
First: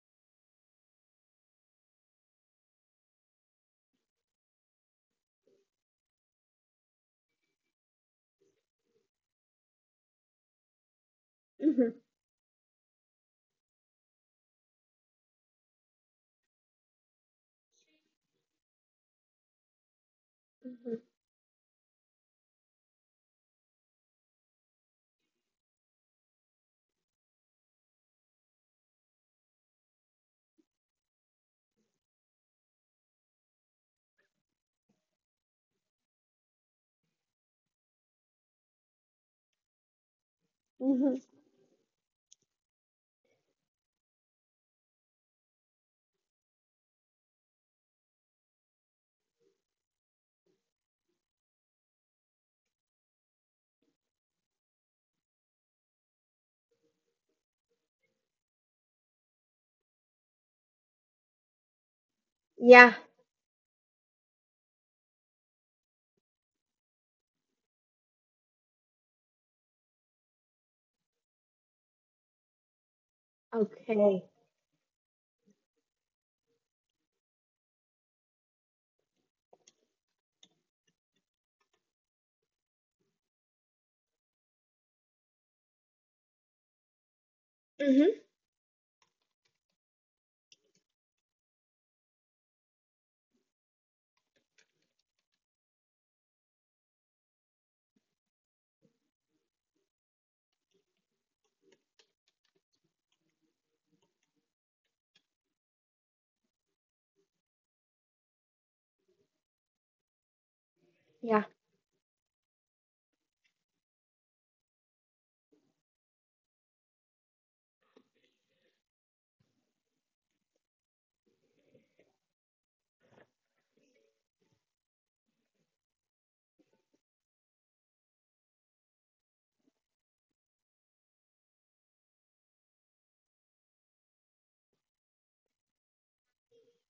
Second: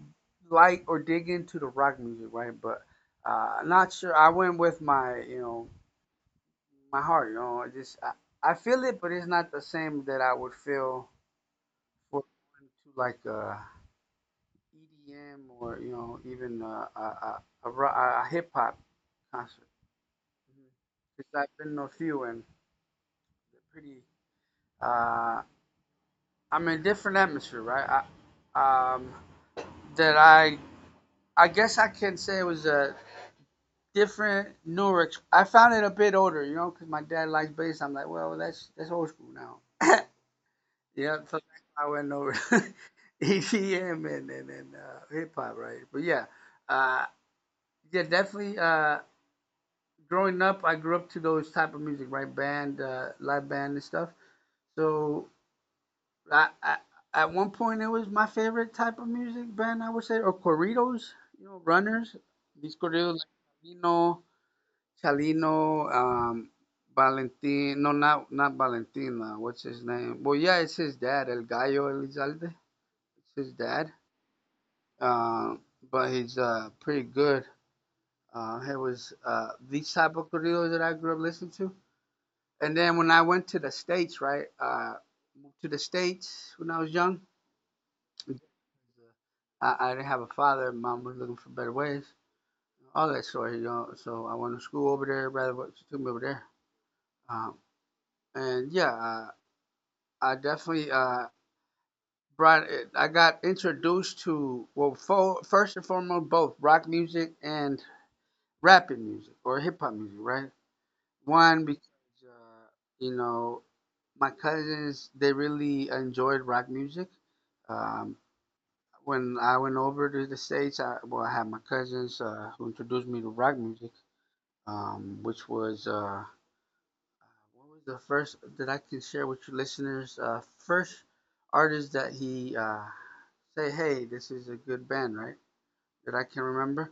Speaker 2: like or dig into the rock music, right? But not sure. I went with my, you know, my heart, you know. I feel it, but it's not the same that I would feel
Speaker 1: Mm-hmm.
Speaker 2: for going to like a EDM or you know even a hip hop concert.
Speaker 1: Mm-hmm.
Speaker 2: Because I've been to a few and they're pretty. Uh, I'm in a different atmosphere, right? I, um, that I I guess I can say it was a different newer. I found it a bit older, you know, because my dad likes bass. I'm like, well, that's old school now. Yeah,
Speaker 1: Mm-hmm.
Speaker 2: so that's how I went over EDM and hip hop, right? But yeah, uh, yeah, definitely. Growing up, I grew up to those type of music, right? Band, live band and stuff. So I at one point it was my favorite type of music band, I would say, or corridos, you know, runners. These
Speaker 1: Yeah.
Speaker 2: corridos like Chalino, Chalino, Valentin. No, not Valentin. What's his name? Well, yeah, it's his dad, El Gallo Elizalde. It's his dad
Speaker 1: Okay.
Speaker 2: uh, but he's pretty good. It was these type of corridos that I grew up listening to. And then when I went to the states, right, moved to the states when I was young.
Speaker 1: Mm-hmm.
Speaker 2: I didn't have a father. Mom was looking for better ways, all that sort, you know. So I went to school over there. Rather, what she took me over there. Um, and yeah, I definitely I got introduced to, well, first and foremost, both rock music and rapping music or hip hop music, right?
Speaker 1: Yeah.
Speaker 2: One because uh, you know, my cousins, they really enjoyed rock music. Um, when I went over to the states, I, well, I had my cousins who introduced me to rock music, which was what was the first that I can share with your listeners? First artist that he say, hey, this is a good band, right? That I can remember.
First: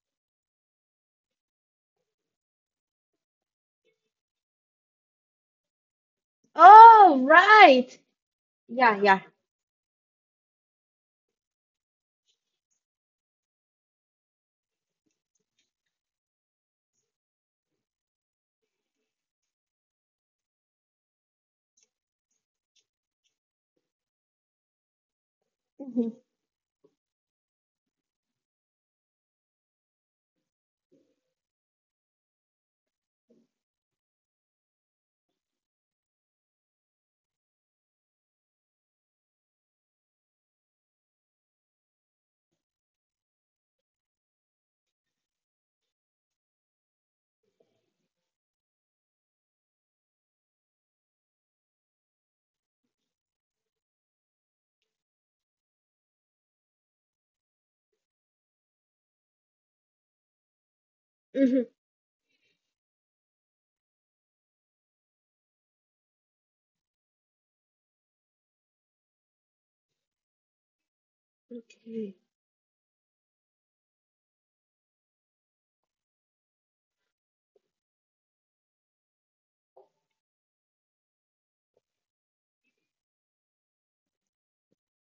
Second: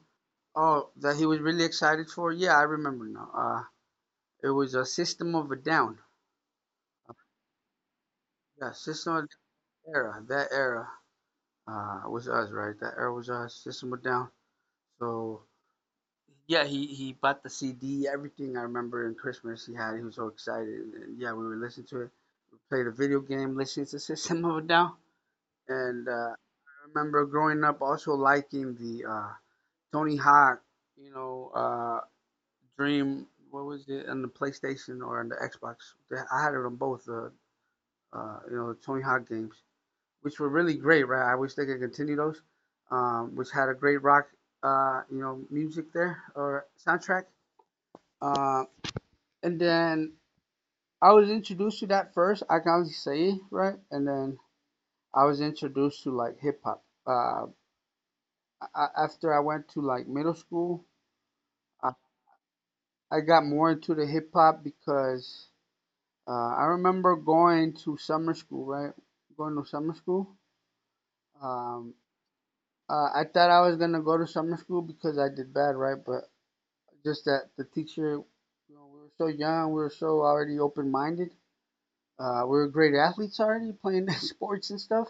Speaker 2: Oh, that he was really excited for. Yeah, I remember now. It was a System of a Down.
Speaker 1: Oh, right.
Speaker 2: Yeah,
Speaker 1: Yeah,
Speaker 2: System
Speaker 1: yeah.
Speaker 2: of a era, that era was us, right? That era was us. System was down. So yeah, he bought the CD, everything. I remember in Christmas he had. He was so excited, and yeah, we would listen to it. We played a video game, listening to System of a Down, and
Speaker 1: Mm-hmm.
Speaker 2: I remember growing up also liking the Tony Hawk, you know, Dream. What was it on the PlayStation or on the Xbox? I had it on both the, you know, the Tony Hawk games, which were really great, right? I wish they could continue those, which had a great rock, you know, music there or soundtrack. Uh, and then I was introduced to that first, I can only say, right? And then I was introduced to like hip hop. I, after I went to like middle school,
Speaker 1: Mm-hmm.
Speaker 2: I, I got more into the hip hop because I remember going to summer school, right? Going to summer school. Um,
Speaker 1: Okay.
Speaker 2: I thought I was gonna go to summer school because I did bad, right? But just that the teacher, you know, we were so young, we were so already open minded. We were great athletes already playing sports and stuff.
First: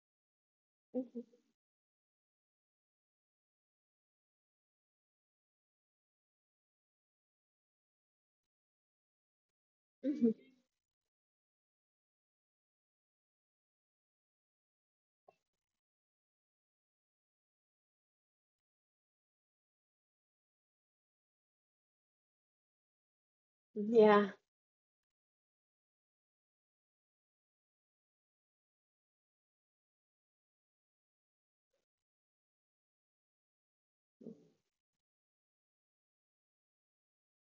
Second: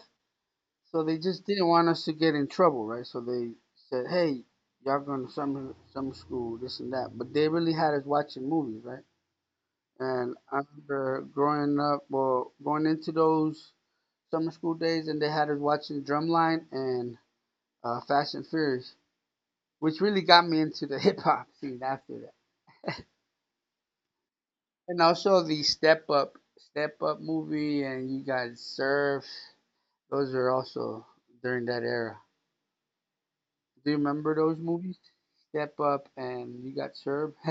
Speaker 2: So they
Speaker 1: Mm-hmm.
Speaker 2: just didn't want us to get in trouble, right? So they said, hey, y'all going to summer school, this and that. But they really had us watching movies, right?
Speaker 1: Mm-hmm.
Speaker 2: And I remember growing up, well, going into those summer school days, and they had us watching Drumline and Fast and Furious, which really got me into the hip hop scene after.
Speaker 1: Yeah.
Speaker 2: And also the Step Up movie, and You Got Surf. Those are also during that era. Do you remember those movies? Step Up and You Got Served.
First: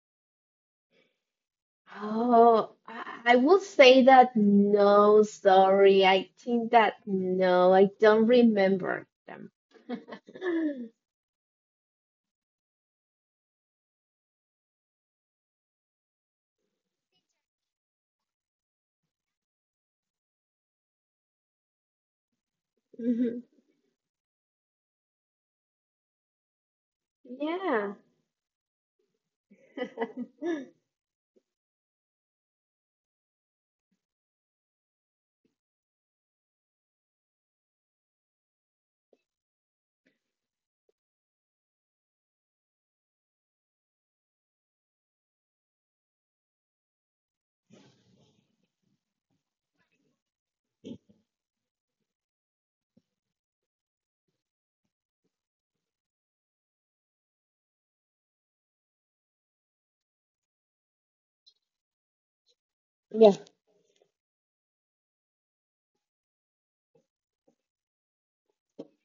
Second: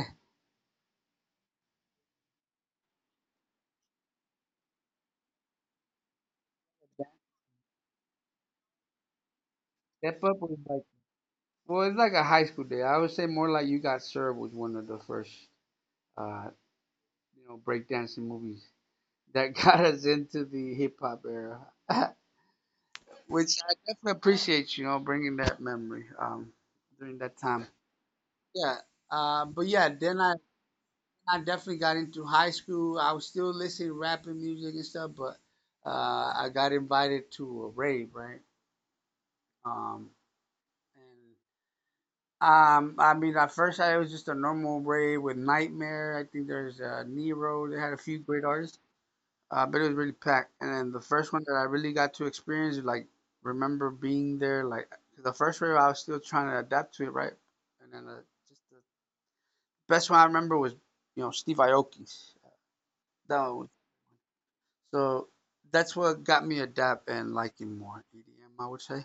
Speaker 1: Oh, I would say that no, sorry. I think that no, I don't remember them.
Speaker 2: Step Up was like, well, it's like a high school day. I would say more like You Got Served was one of the first uh, you know, breakdancing movies that got us into the hip hop era,
Speaker 1: Mhm.
Speaker 2: which I definitely appreciate, you know, bringing that memory during that time.
Speaker 1: Yeah.
Speaker 2: Yeah. But yeah, then I I definitely got into high school. I was still listening to rap and music and stuff, but uh, I got invited to a rave, right? Um, and I mean, at first I, it was just a normal rave with Nightmare. I think there's Nero. They had a few great artists, but it was really packed. And then the first one that I really got to experience, like remember being there, like the first rave, I was still trying to adapt to it, right? And then just the best one I remember was, you know, Steve Aoki's.
Speaker 1: Yeah.
Speaker 2: That, so that's what got me adapt and liking more EDM, I would say.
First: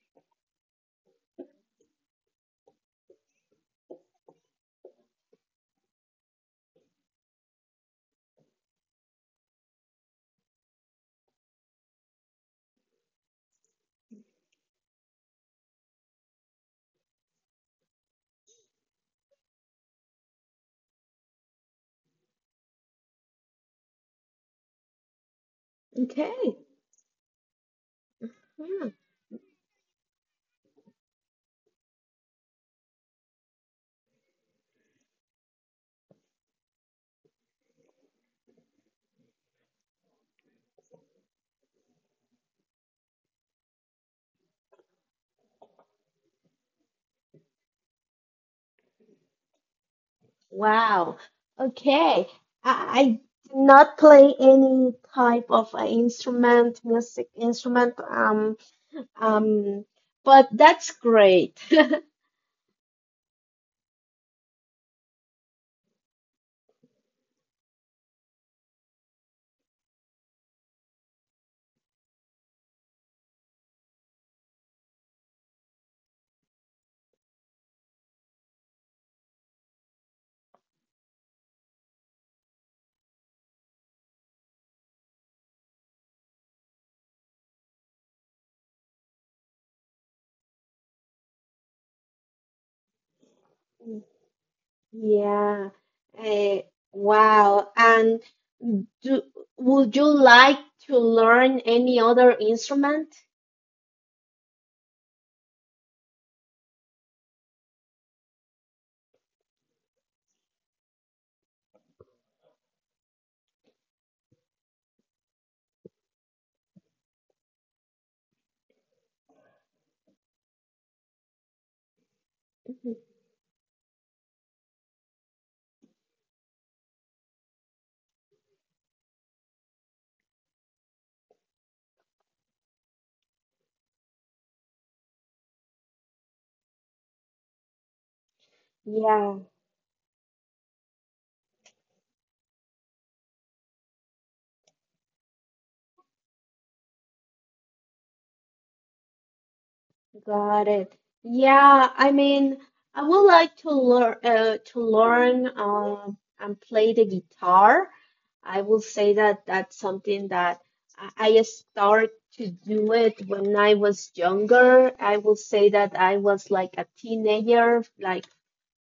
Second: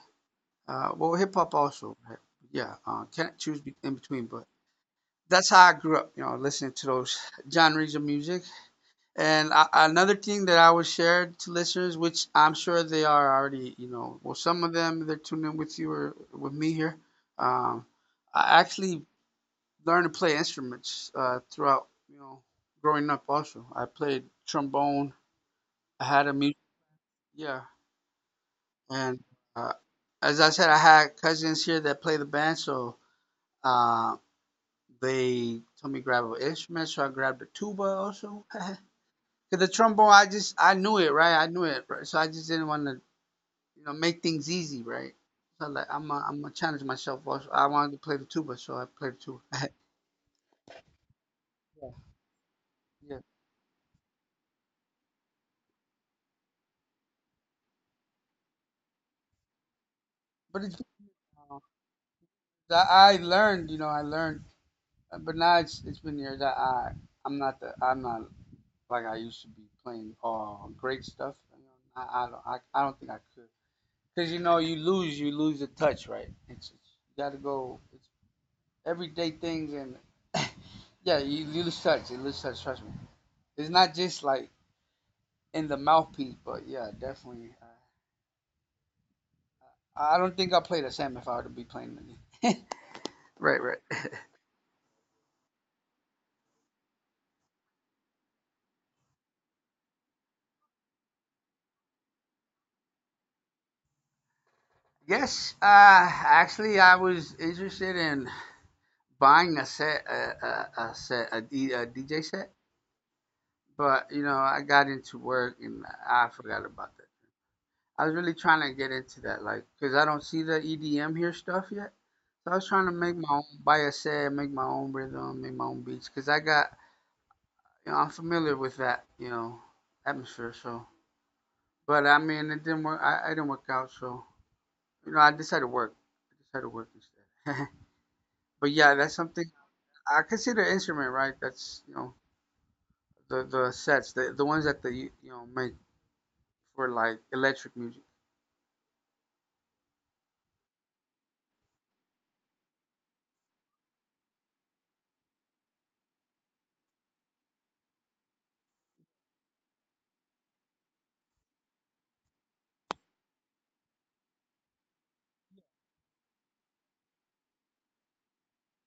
Speaker 2: Well, hip hop also, right? Yeah. Can't choose in between, but that's how I grew up, you know, listening to those genres of music. And I, another thing that I would share to listeners, which I'm sure they are already, you know, well, some of them, they're tuning in with you or with me here. Um, I actually learned to play instruments throughout, you know, growing up. Also, I played trombone. I had a music.
Speaker 1: Okay.
Speaker 2: Yeah.
Speaker 1: Hmm.
Speaker 2: And uh, as I said, I had cousins here that play the band, so uh, they told me grab an instrument, so I grabbed a tuba also. Cause the trombone, I just, I knew it, right? I knew it, right? So I just didn't want to, you know, make things easy, right? So like, I'm I am I gonna challenge myself. Also, I wanted to play the tuba, so I played the tuba. Yeah,
Speaker 1: Wow. Okay. I
Speaker 2: yeah.
Speaker 1: do not play any type of instrument, music instrument. Um, but
Speaker 2: But it's
Speaker 1: that's
Speaker 2: uh,
Speaker 1: great.
Speaker 2: I learned, you know, I learned, but now it's been years. I'm not the, I'm not like I used to be playing great stuff. You know, I don't, I don't think I could, because you know, you lose the touch, right. It's, you got to go. It's everyday things, and yeah, you lose touch. You lose touch. Trust me. It's not just like in the mouthpiece, but yeah, definitely. I don't think I'll play the same if I were to be playing it again. Right, right.
Speaker 1: Yeah. Eh, wow. And do, would you like to learn any other instrument?
Speaker 2: Yes, actually, I was interested in buying a set, a DJ set. But you know, I got into work and I forgot about that. I was really trying to get into that, like, cause I don't see the EDM here stuff yet. So I was trying to
Speaker 1: Mhm.
Speaker 2: make my own, by a set, make my own rhythm, make my own beats, cause I got, you know, I'm familiar with that, you know, atmosphere. So, but I mean, it didn't work. I didn't work out. So, you know, I decided to work. I decided to work instead. But yeah, that's
Speaker 1: Yeah,
Speaker 2: something I consider instrument, right? That's, you know, the sets, the ones that they, you know, make for like electric music.
Speaker 1: got it. Yeah, I mean, I would like to learn and play the guitar. I will say that that's something that I start to do it when I was younger. I will say that I was like a teenager, like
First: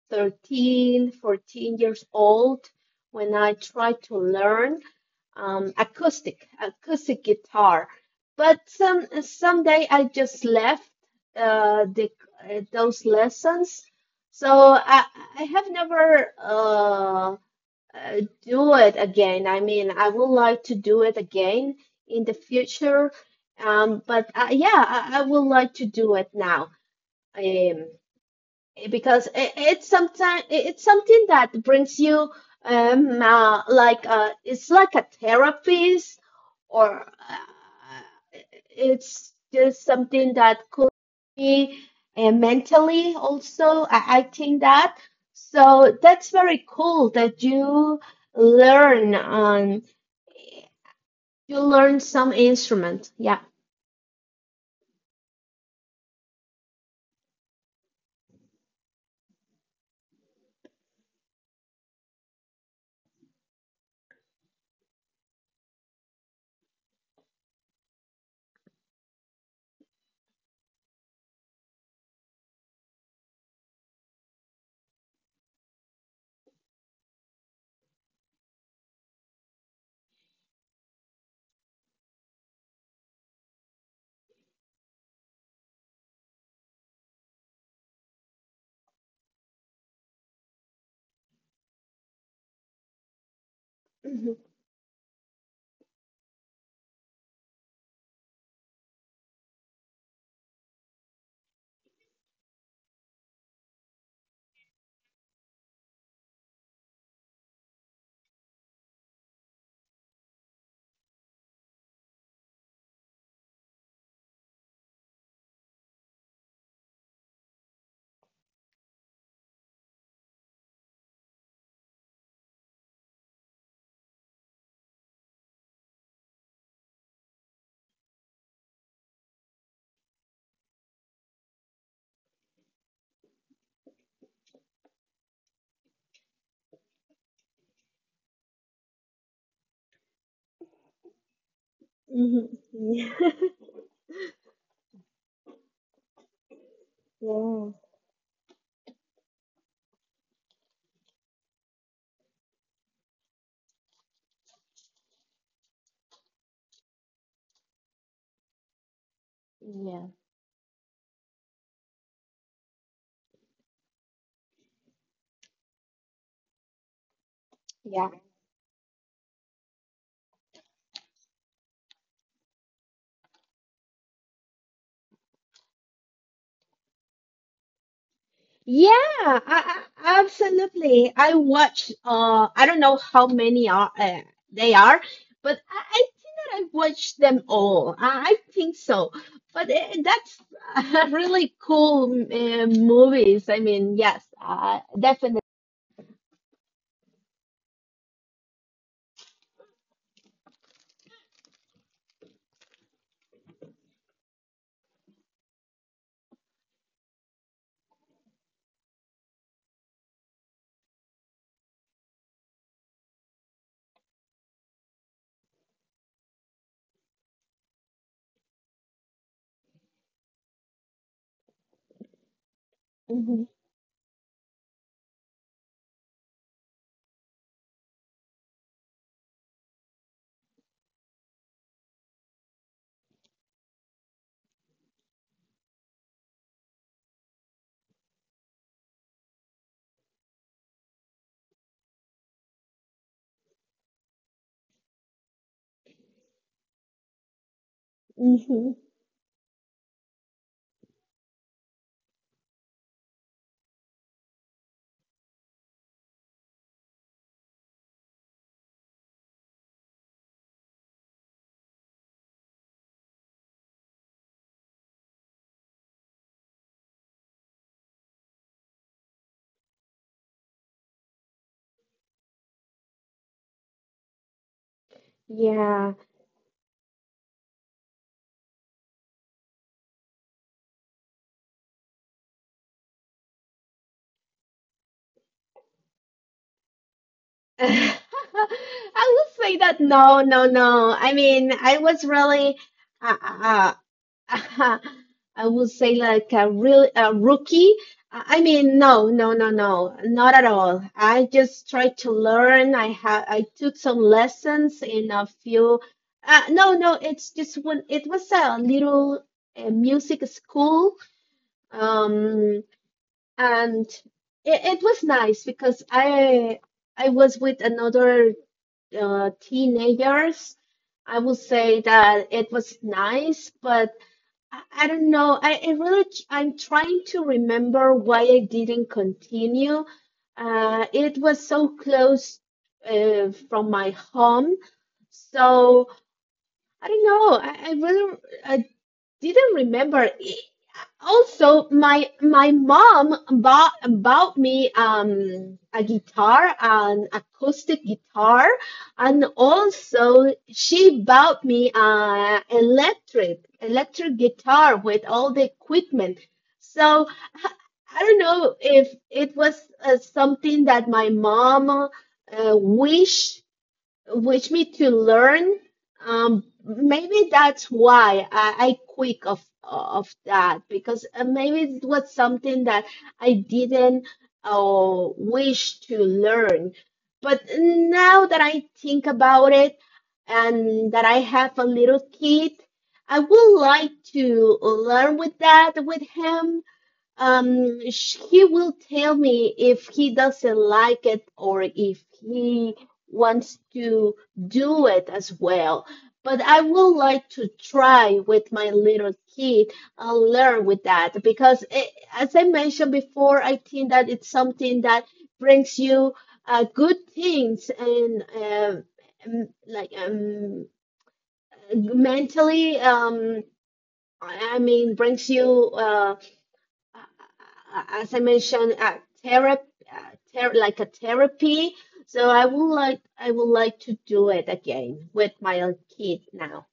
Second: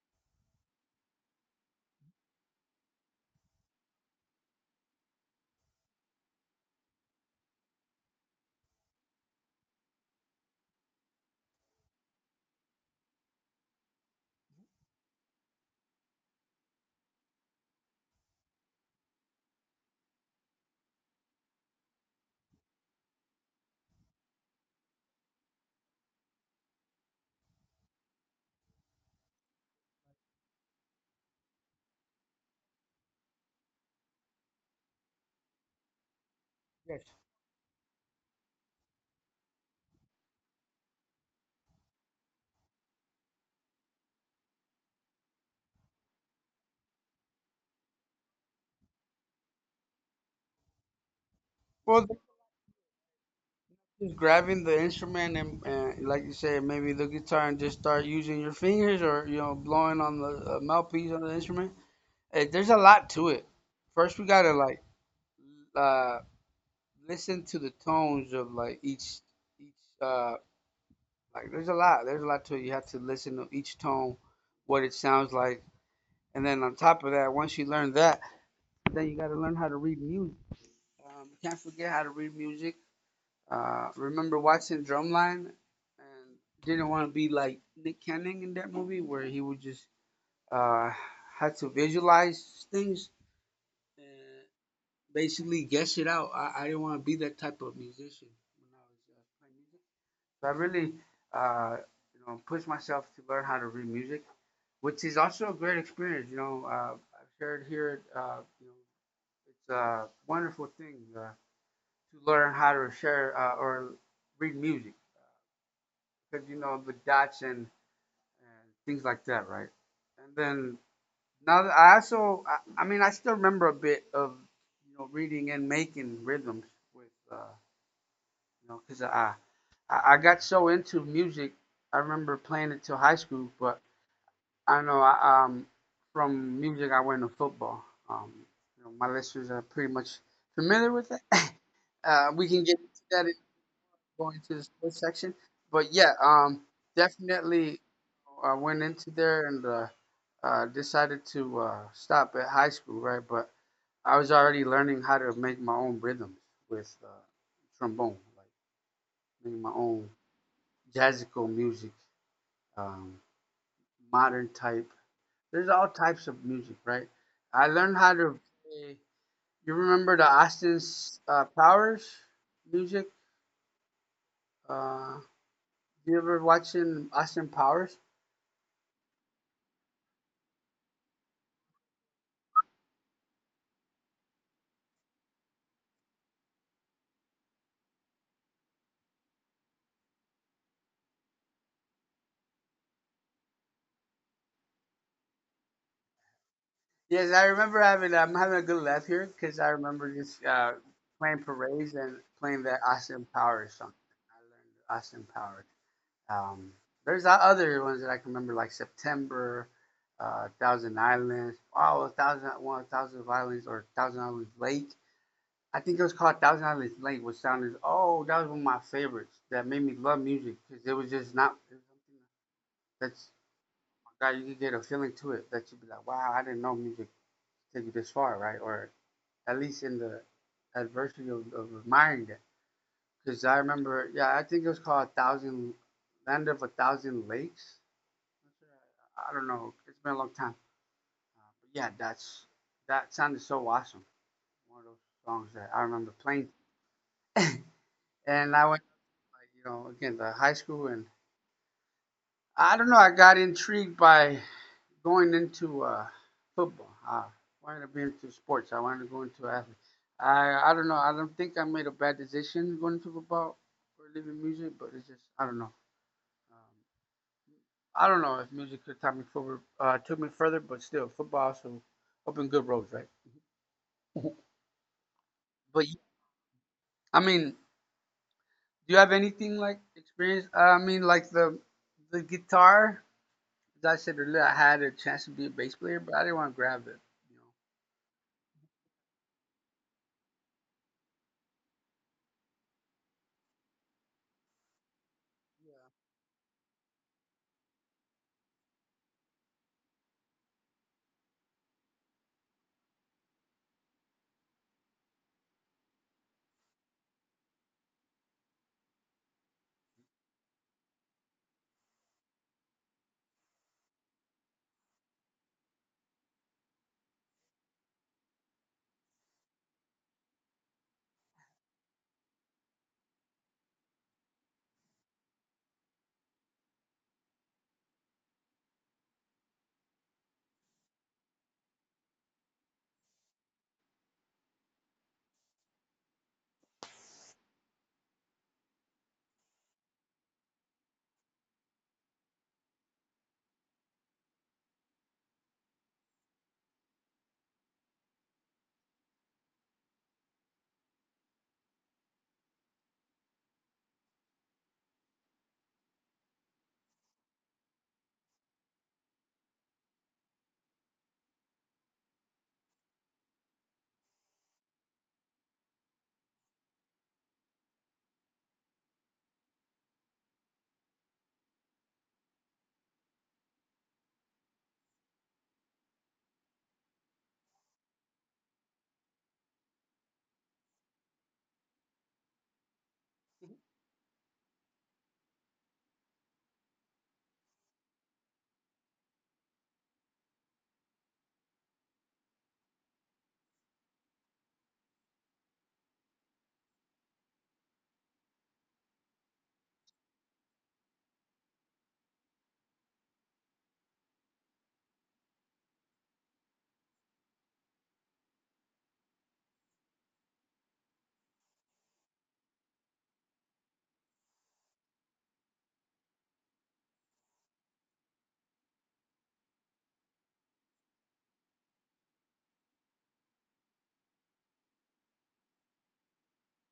Speaker 1: 13, 14 years old when I tried to learn acoustic guitar. But someday I just left uh, the, those lessons. So I have never do it again. I mean, I would like to do it again in the future. But yeah, I would like to do it now. Um, Eh, because it's sometimes it's something that brings you like it's like a therapist or it's just something that could be mentally also, I think that. So that's very cool that learn um you learn
Speaker 2: Well,
Speaker 1: some instrument. Yeah.
Speaker 2: just grabbing the instrument and, like you said, maybe the guitar and just start using your fingers or you know, blowing on the mouthpiece on the instrument. Eh, there's a lot to it. First, we gotta like uh, listen to the tones of like each uh, like there's a lot, there's a lot to it. You have to listen to each tone, what it sounds like, and then on top of that, once you learn that, then you gotta learn how to read music. You can't forget how to read music. Remember watching Drumline, and didn't want to be like Nick Cannon in that movie where he would just uh, had to visualize things and
Speaker 1: Mhm.
Speaker 2: basically guess it out. I didn't want to be that type of musician when I was playing music. So I really uh, you know, pushed myself to learn how to read music, which is also a great experience. You know, I've shared here. You know, it's a wonderful thing to learn how to share or read music. Because you know, the Dutch and things like that, right? And then now that I also, I mean, I still remember a bit of, you know, reading and making rhythms with uh, you know, because I got so into music. I remember playing it till high school, but I know from music I went to football. Um, you know, my listeners are pretty much familiar with it. We
Speaker 1: Mhm.
Speaker 2: can get into that going to the sports section. But yeah, definitely
Speaker 1: Yeah.
Speaker 2: I went into there and decided to stop at high school, right? But I was already learning how to make my own rhythms with trombone, like making my
Speaker 1: Yeah.
Speaker 2: own jazzical music, um, modern type. There's all types of music, right? I learned
Speaker 1: Yeah.
Speaker 2: how to play. You remember the Austin Powers music? Uh, you ever watching Austin Powers?
Speaker 1: Yeah, I, I absolutely I watch. I don't know how many are, but I think that I've watched them all. I think so. But that's really cool movies. I mean, yes, definitely.
Speaker 2: Yes, I remember having, I'm having a good laugh here because I remember just playing parades and playing that Austin Powers song. I learned Austin Powers. Um, there's other ones that I can remember like September, Thousand Islands. Oh, 1,000 One, Thousand islands or Thousand Islands Lake. I think it was called Thousand Islands Lake, which sounded oh that was one of my favorites that made me love music because it was just not it was something that's
Speaker 1: Mhm,
Speaker 2: My God, you could get a feeling to it that you'd be like, wow, I didn't know music could take you this far, right? Or at least in the adversity of admiring that. Because I remember, yeah, I think it was called a thousand, land of a thousand lakes. I don't know. It's been a long time. But yeah, that sounded so awesome. One of those songs that I remember playing. And I
Speaker 1: mhm.
Speaker 2: went, like, you know, again the high school, and I don't know. I got intrigued by going into football. I wanted to be into sports. I wanted to go into athletics. I don't know. I don't think I made a bad decision going into football or leaving music, but it's just I don't know. Um, I don't know if music could take me forward, took me further, but still, football also opened good roads, right? But
Speaker 1: Yeah.
Speaker 2: y- I mean, do you have anything like experience? I mean, like the guitar. As I said earlier, I had a chance to be a bass player, but I didn't want to grab it. You know,
Speaker 1: I will say that no, no, no. I mean, I was really uh, uh, I would say like a rookie. No, no, no, no, not at all. I just tried to learn. I took some lessons in a few. No, no, it's just when it was a little music school, um, and it was nice because I was with another teenagers. I would say that it was nice, but I don't know. I really, I I'm trying to remember why I didn't continue. It was so close from my home. So I don't know. I didn't remember. Also, my mom bought bought me a guitar, an acoustic guitar, and also she bought me electric guitar with all the equipment. So I don't know if it was something that my mom wished which me to learn. Maybe that's why I quit of that because maybe it was something that I didn't wish to learn. But now that I think about it and that I have a little kid, I would like to learn with that with him. He will tell me if he doesn't like it or if he wants to do it as well. But I would like to try with my little kid and learn with that because, eh, as I mentioned before, I think that it's something that brings you good things, and m- like um, mentally. I mean, brings you. As I mentioned, therapy, ther like a therapy. So I would like to do it again with my own kid now.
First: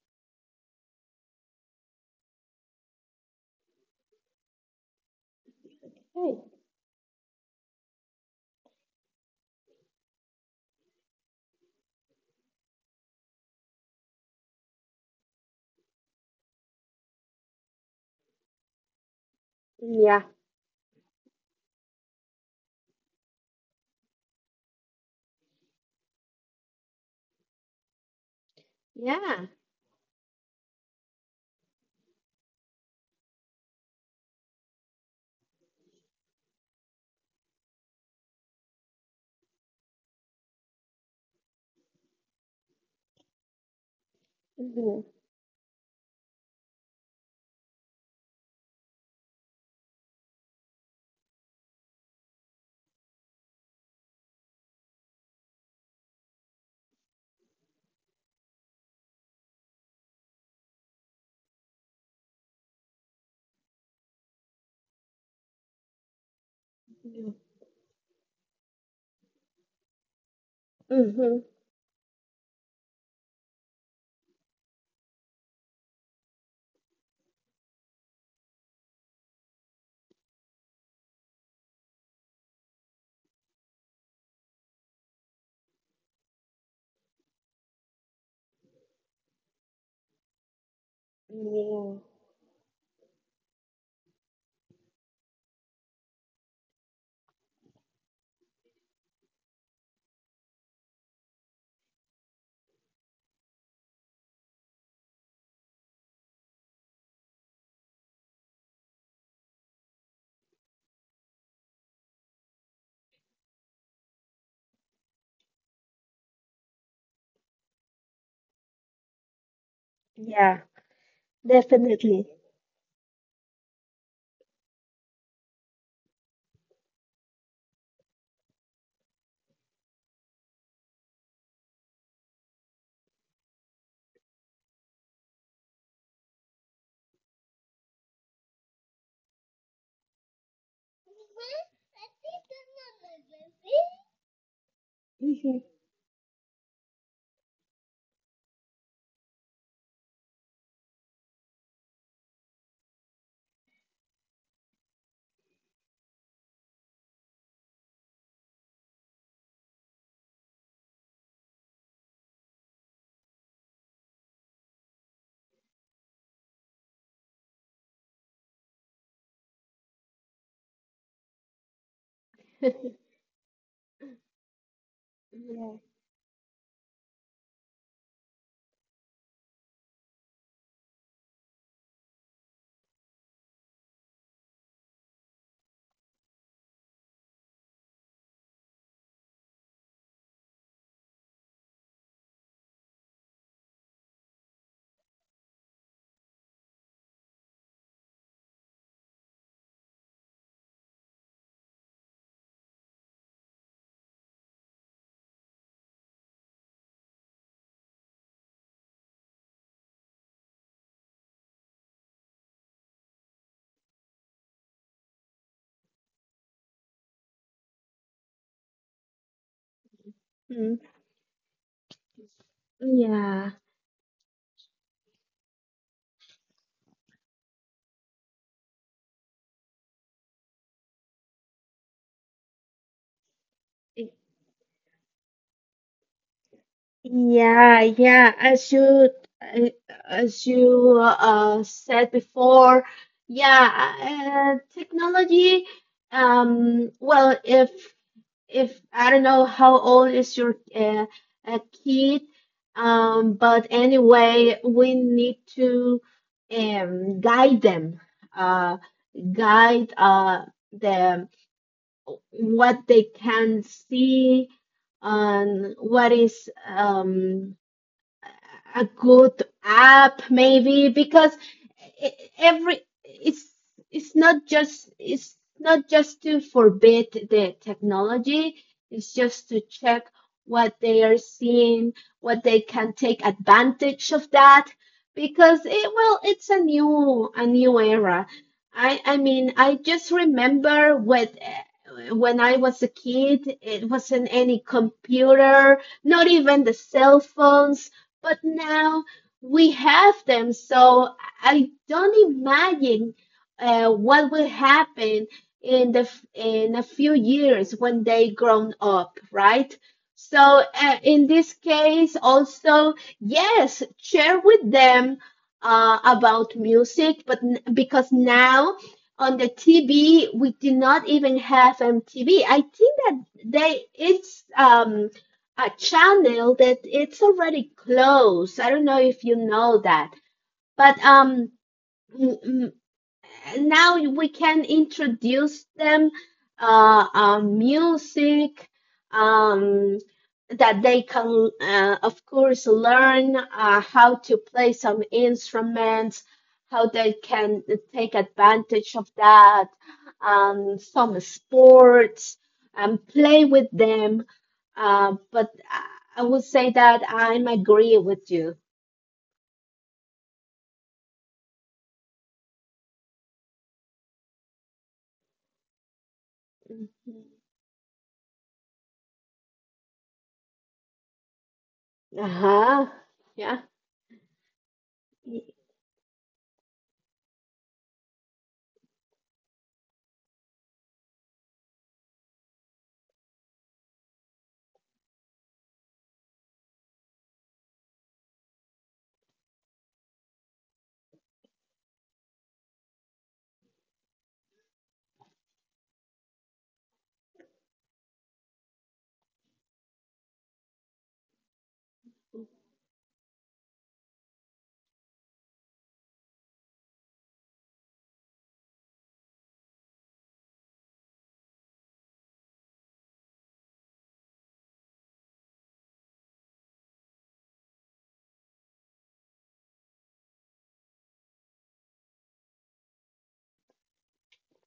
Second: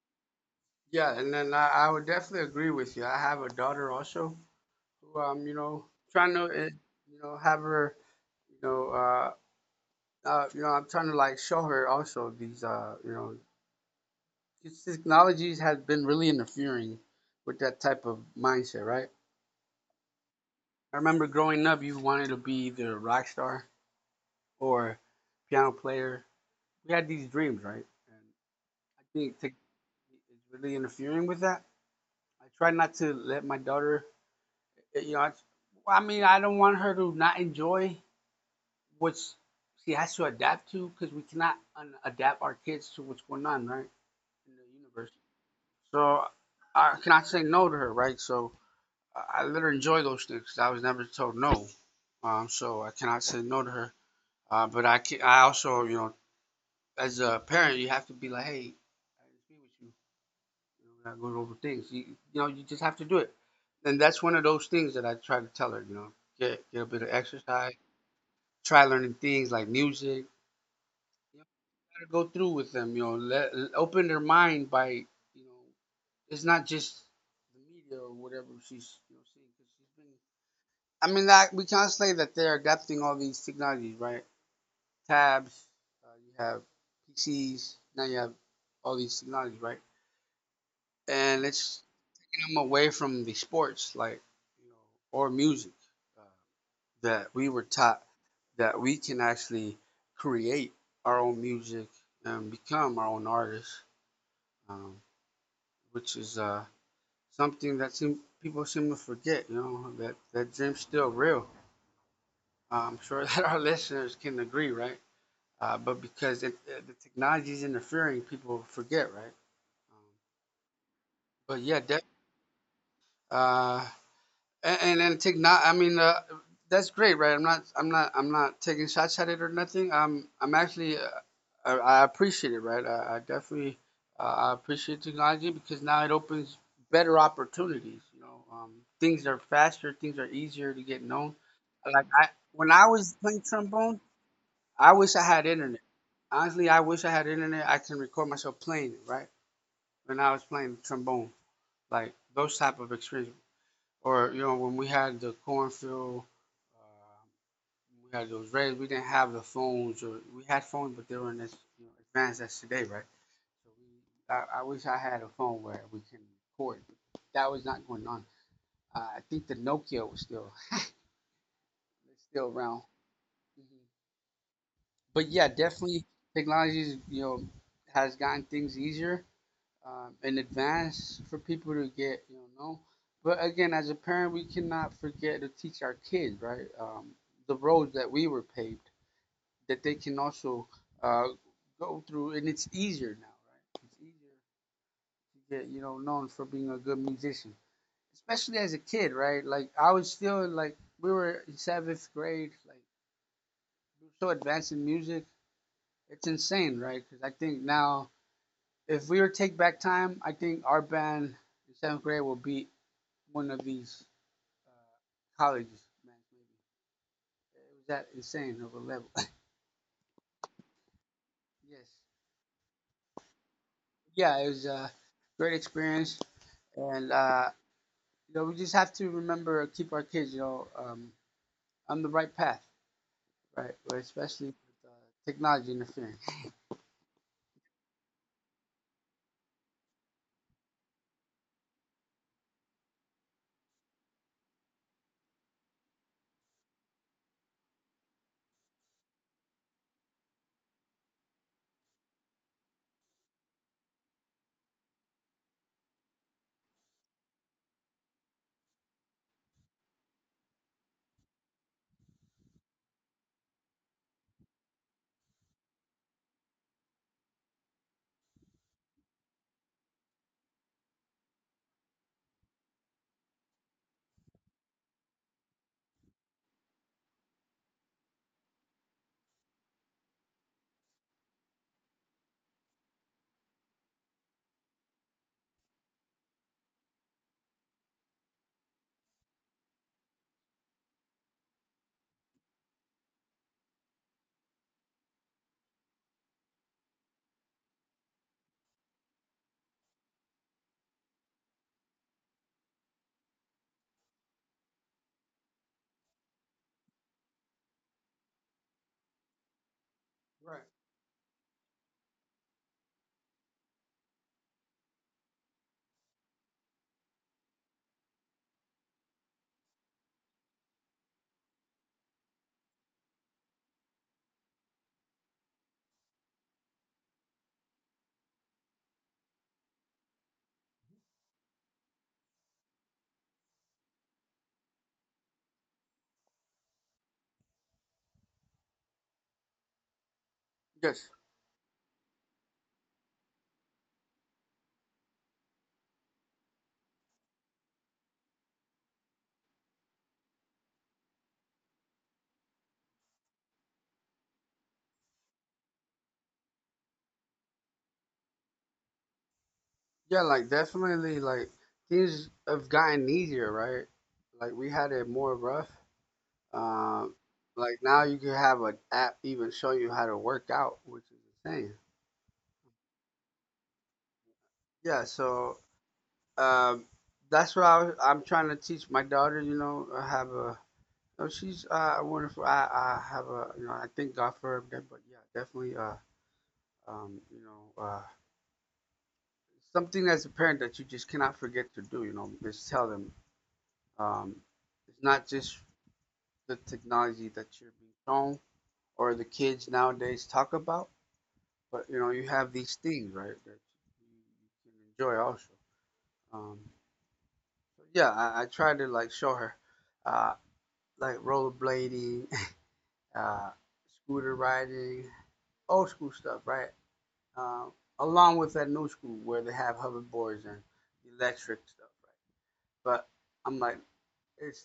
Speaker 2: yeah, and then I would definitely agree with you. I have a daughter also who, you know, trying
Speaker 1: Right.
Speaker 2: to, you know, have her, you know, uh, I'm trying to like show her also these, you know, these technologies have been really interfering with that type of mindset, right?
Speaker 1: Yeah.
Speaker 2: I remember growing up, you wanted to be either a rock star or piano player. We had these dreams, right? And I think
Speaker 1: Yeah.
Speaker 2: tech is really interfering with that. I try not to let my daughter you know, well, I mean, I don't want her to not enjoy what she has to adapt to because we cannot un- adapt our kids to what's going on, right, in the
Speaker 1: Mm-hmm.
Speaker 2: universe. So I cannot say no to her, right? So I let her enjoy those things, 'cause I was never told no, so I cannot say no to her. But I also, you know, as a parent, you have to be like, hey, I agree with you. You know, we're not going over things. You know, you just have to do it. And that's one of those things that I try to tell her. You know, get a bit of
Speaker 1: Mhm.
Speaker 2: exercise, try learning things like music.
Speaker 1: Mm-hmm.
Speaker 2: You know, you gotta go through with them. You know, let, open their mind by you know, it's not just the media or whatever she's seeing. She's been, I mean, that, we can't say that they're adapting all these technologies, right? Tabs, you have PCs, now you have all these technologies, right? And it's taking them away from the sports, like you know, or music. Uh, that we were taught that we can actually create our own music and become our own artists, um, which is something that people seem to forget. You know that that dream's still real. I'm sure that our listeners can agree, right? But because the technology is interfering, people forget, right? Um,
Speaker 1: Yeah. Yeah.
Speaker 2: but yeah,
Speaker 1: Definitely.
Speaker 2: uh, and take not. I mean, that's great, right? I'm not taking shots at it or nothing. I'm actually. I, I appreciate it, right? I definitely. I appreciate technology because now it opens better opportunities. You know, things are faster. Things are easier to get known. When I was playing trombone, I wish I had
Speaker 1: Mhm.
Speaker 2: internet. Honestly, I wish I had internet. I can record myself playing it, right? When I was playing trombone, like those type of experience or you know when we had the cornfield uh, we had those raids, we didn't have the phones or we had phones but they were in as you know, advanced as today, right? So we, I wish I had a phone where we can record, that was not going on. I think the nokia was still around. Mm-hmm. But yeah,
Speaker 1: Yeah.
Speaker 2: definitely technology, you know, has gotten things easier, in advance for people to get, you know, but again as a parent we cannot forget to teach our kids, right, the roads that we were paved that they can also uh, go through, and it's easier now, right? It's easier to get, you know, known for being a good musician, especially as a kid, right? Like I was feeling like we were in seventh grade, like we were so advanced in music, it's insane, right? Because I think now if we were to take back time, I think our band in seventh grade will beat one of these colleges, man, maybe. It was that insane of a level.
Speaker 1: Mm,
Speaker 2: Yes. Yeah, it was a great experience. And, you know, we just have to remember, keep our kids, you know, on the right path, right? But
Speaker 1: yeah.
Speaker 2: especially with uh, technology interfering.
Speaker 1: Yeah, yeah. Uh, as you said before, yeah, technology. Well, if I don't know how old is your uh, kid, but anyway, we need to guide them, uh, guide uh, them what they can see and what is a good app maybe. Because e- every it's it's not just, it's not just to forbid the technology, it's just to check what they are seeing, what they can take advantage of that. Because, it well, it's a new era. I just remember what when I was a kid it wasn't any computer, not even the cell phones, but now we have them. So I don't imagine what will happen in the in a few years when they grown up, right? So
Speaker 2: Right.
Speaker 1: in this case, also, yes, share with them about music. But because now on the TV we do not even have MTV. I think that they it's a channel that it's already closed. I don't know if you know that, but and now we can introduce them music um, that they
Speaker 2: Yes.
Speaker 1: can, of course, learn how to play some instruments, how they can take advantage of that, some sports, and play with them. But I would say that I'm agree with you.
Speaker 2: Yeah, like definitely like things have gotten easier, right? Like we had it more rough.
Speaker 1: Uh.
Speaker 2: Um, like now you can have an app even show you how to work out, which is insane.
Speaker 1: Uh-huh. Yeah.
Speaker 2: Yeah, so um, that's what I'm trying to teach my daughter. You know, I have a no, she's wonderful. I have a you know I thank God for her, but yeah, definitely um, you know uh, something as a parent that you just cannot forget to do. You know, is tell them, um, it's not just the technology that you're being shown or the kids nowadays talk about, but you know you have these things, right, that you can enjoy also. Um, so yeah, I try to like show her. Uh, like rollerblading, uh, scooter riding, old school stuff, right? Um, along with that new school where they have hoverboards and electric stuff, right? But I'm like, it's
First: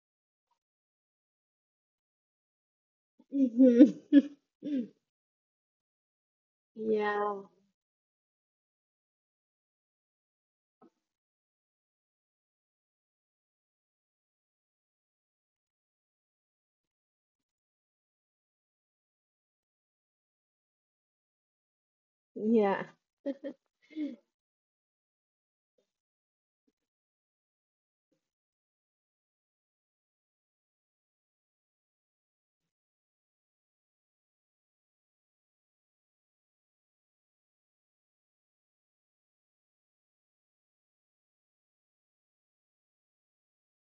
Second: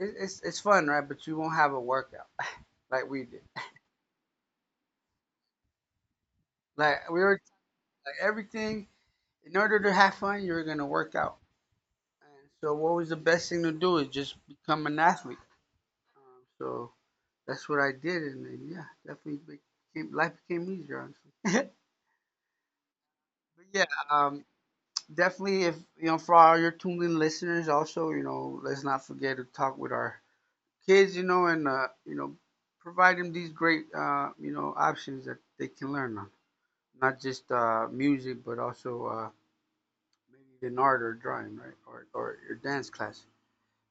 Speaker 2: it's fun, right? But you won't have a workout like we did.
Speaker 1: Mhm.
Speaker 2: Like we
Speaker 1: Yeah,
Speaker 2: were like everything in order to have fun, you're gonna work out. And so, what was the best thing to do is just become an athlete. So that's what I did, and then, yeah, definitely became, life became easier, honestly.
Speaker 1: yeah.
Speaker 2: But yeah, um, definitely if you know for all your tuned in listeners also you know let's not forget to talk with our kids, you know, and you know provide them these great you know options that they can learn on, not just music but also maybe an art or drawing, right, or your dance class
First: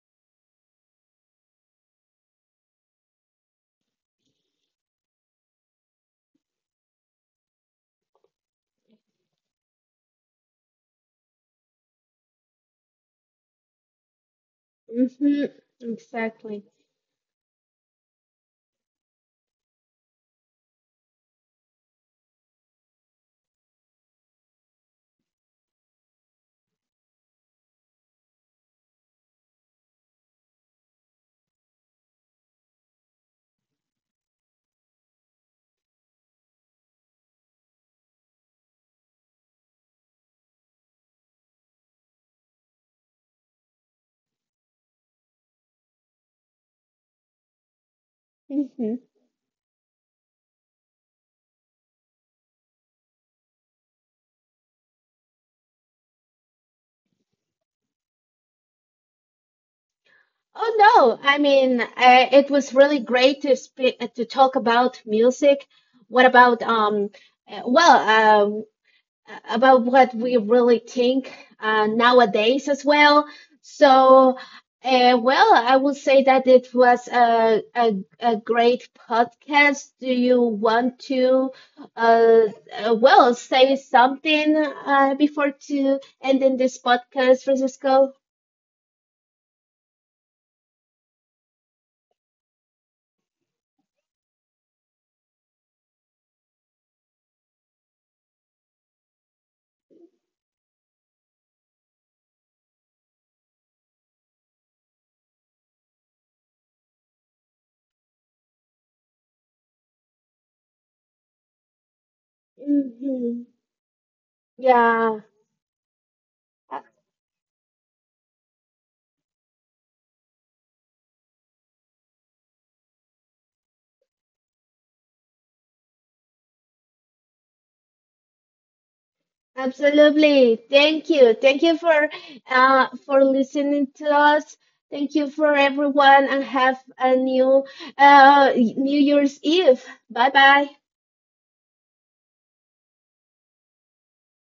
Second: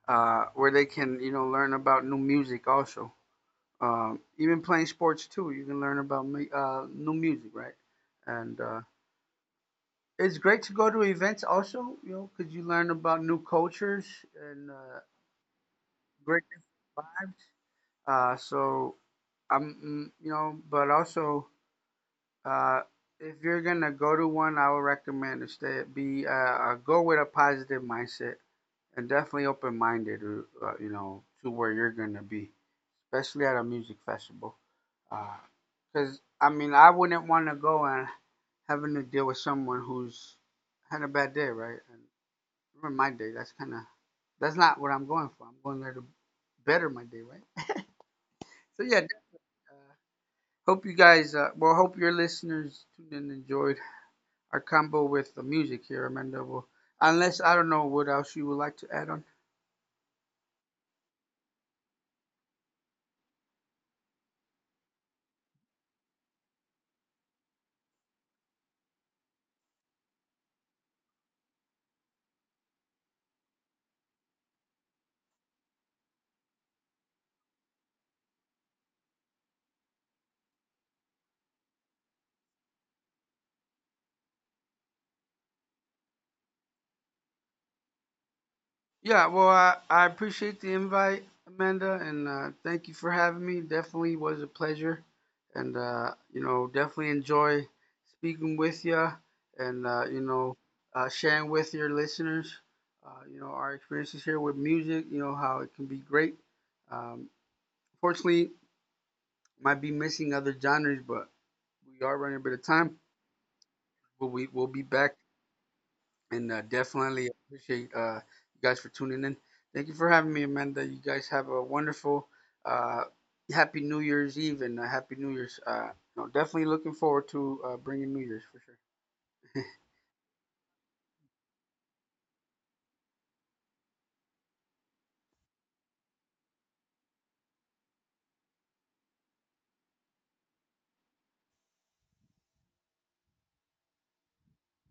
Speaker 2: where they can you know learn about new music also, even playing sports too you can learn about new music, right, and it's great to go to events also, you know, because you learn about new cultures and
Speaker 1: Hmm.
Speaker 2: great
Speaker 1: Exactly.
Speaker 2: vibes. So I'm, you know, but also uh, if you're gonna go to one, I would recommend to stay, be go with a positive mindset and definitely open minded, you know, to where you're gonna be, especially at a music festival. Because I mean, I wouldn't want to go and having to deal with someone who's had a bad day, right? And remember my day. That's kind of That's not what I'm going for. I'm going there to better my day, right? So
Speaker 1: Hmm.
Speaker 2: yeah, uh, hope you guys, well, hope your listeners tuned in and enjoyed our combo with the music here, Amanda. Will, unless I don't know what else you would like to add on.
Speaker 1: Oh no, I mean, it was really great to speak, to talk about music. What about um? Well, about what we really think nowadays as well. So, well, I would say that it was a great podcast. Do you want to uh, well, say something before to ending this podcast, Francisco?
Speaker 2: Yeah, well, I appreciate the invite, Amanda, and thank you for having me. Definitely was a pleasure, and you know, definitely enjoy speaking with you, and you know, sharing with your listeners, you know, our experiences here with music. You know how it can be great. Um, fortunately, might be missing other genres, but we are running a bit of time.
Speaker 1: Hmm.
Speaker 2: But we will be back
Speaker 1: Yeah.
Speaker 2: and definitely appreciate you guys for tuning in. Thank you for having me, Amanda. You guys have a wonderful, uh, happy New Year's Eve and a happy New Year's. You know, definitely looking forward to bringing New Year's for sure.
Speaker 1: Absolutely. Thank you. Thank you for listening to us. Thank you for everyone and have a new New Year's Eve. Bye bye.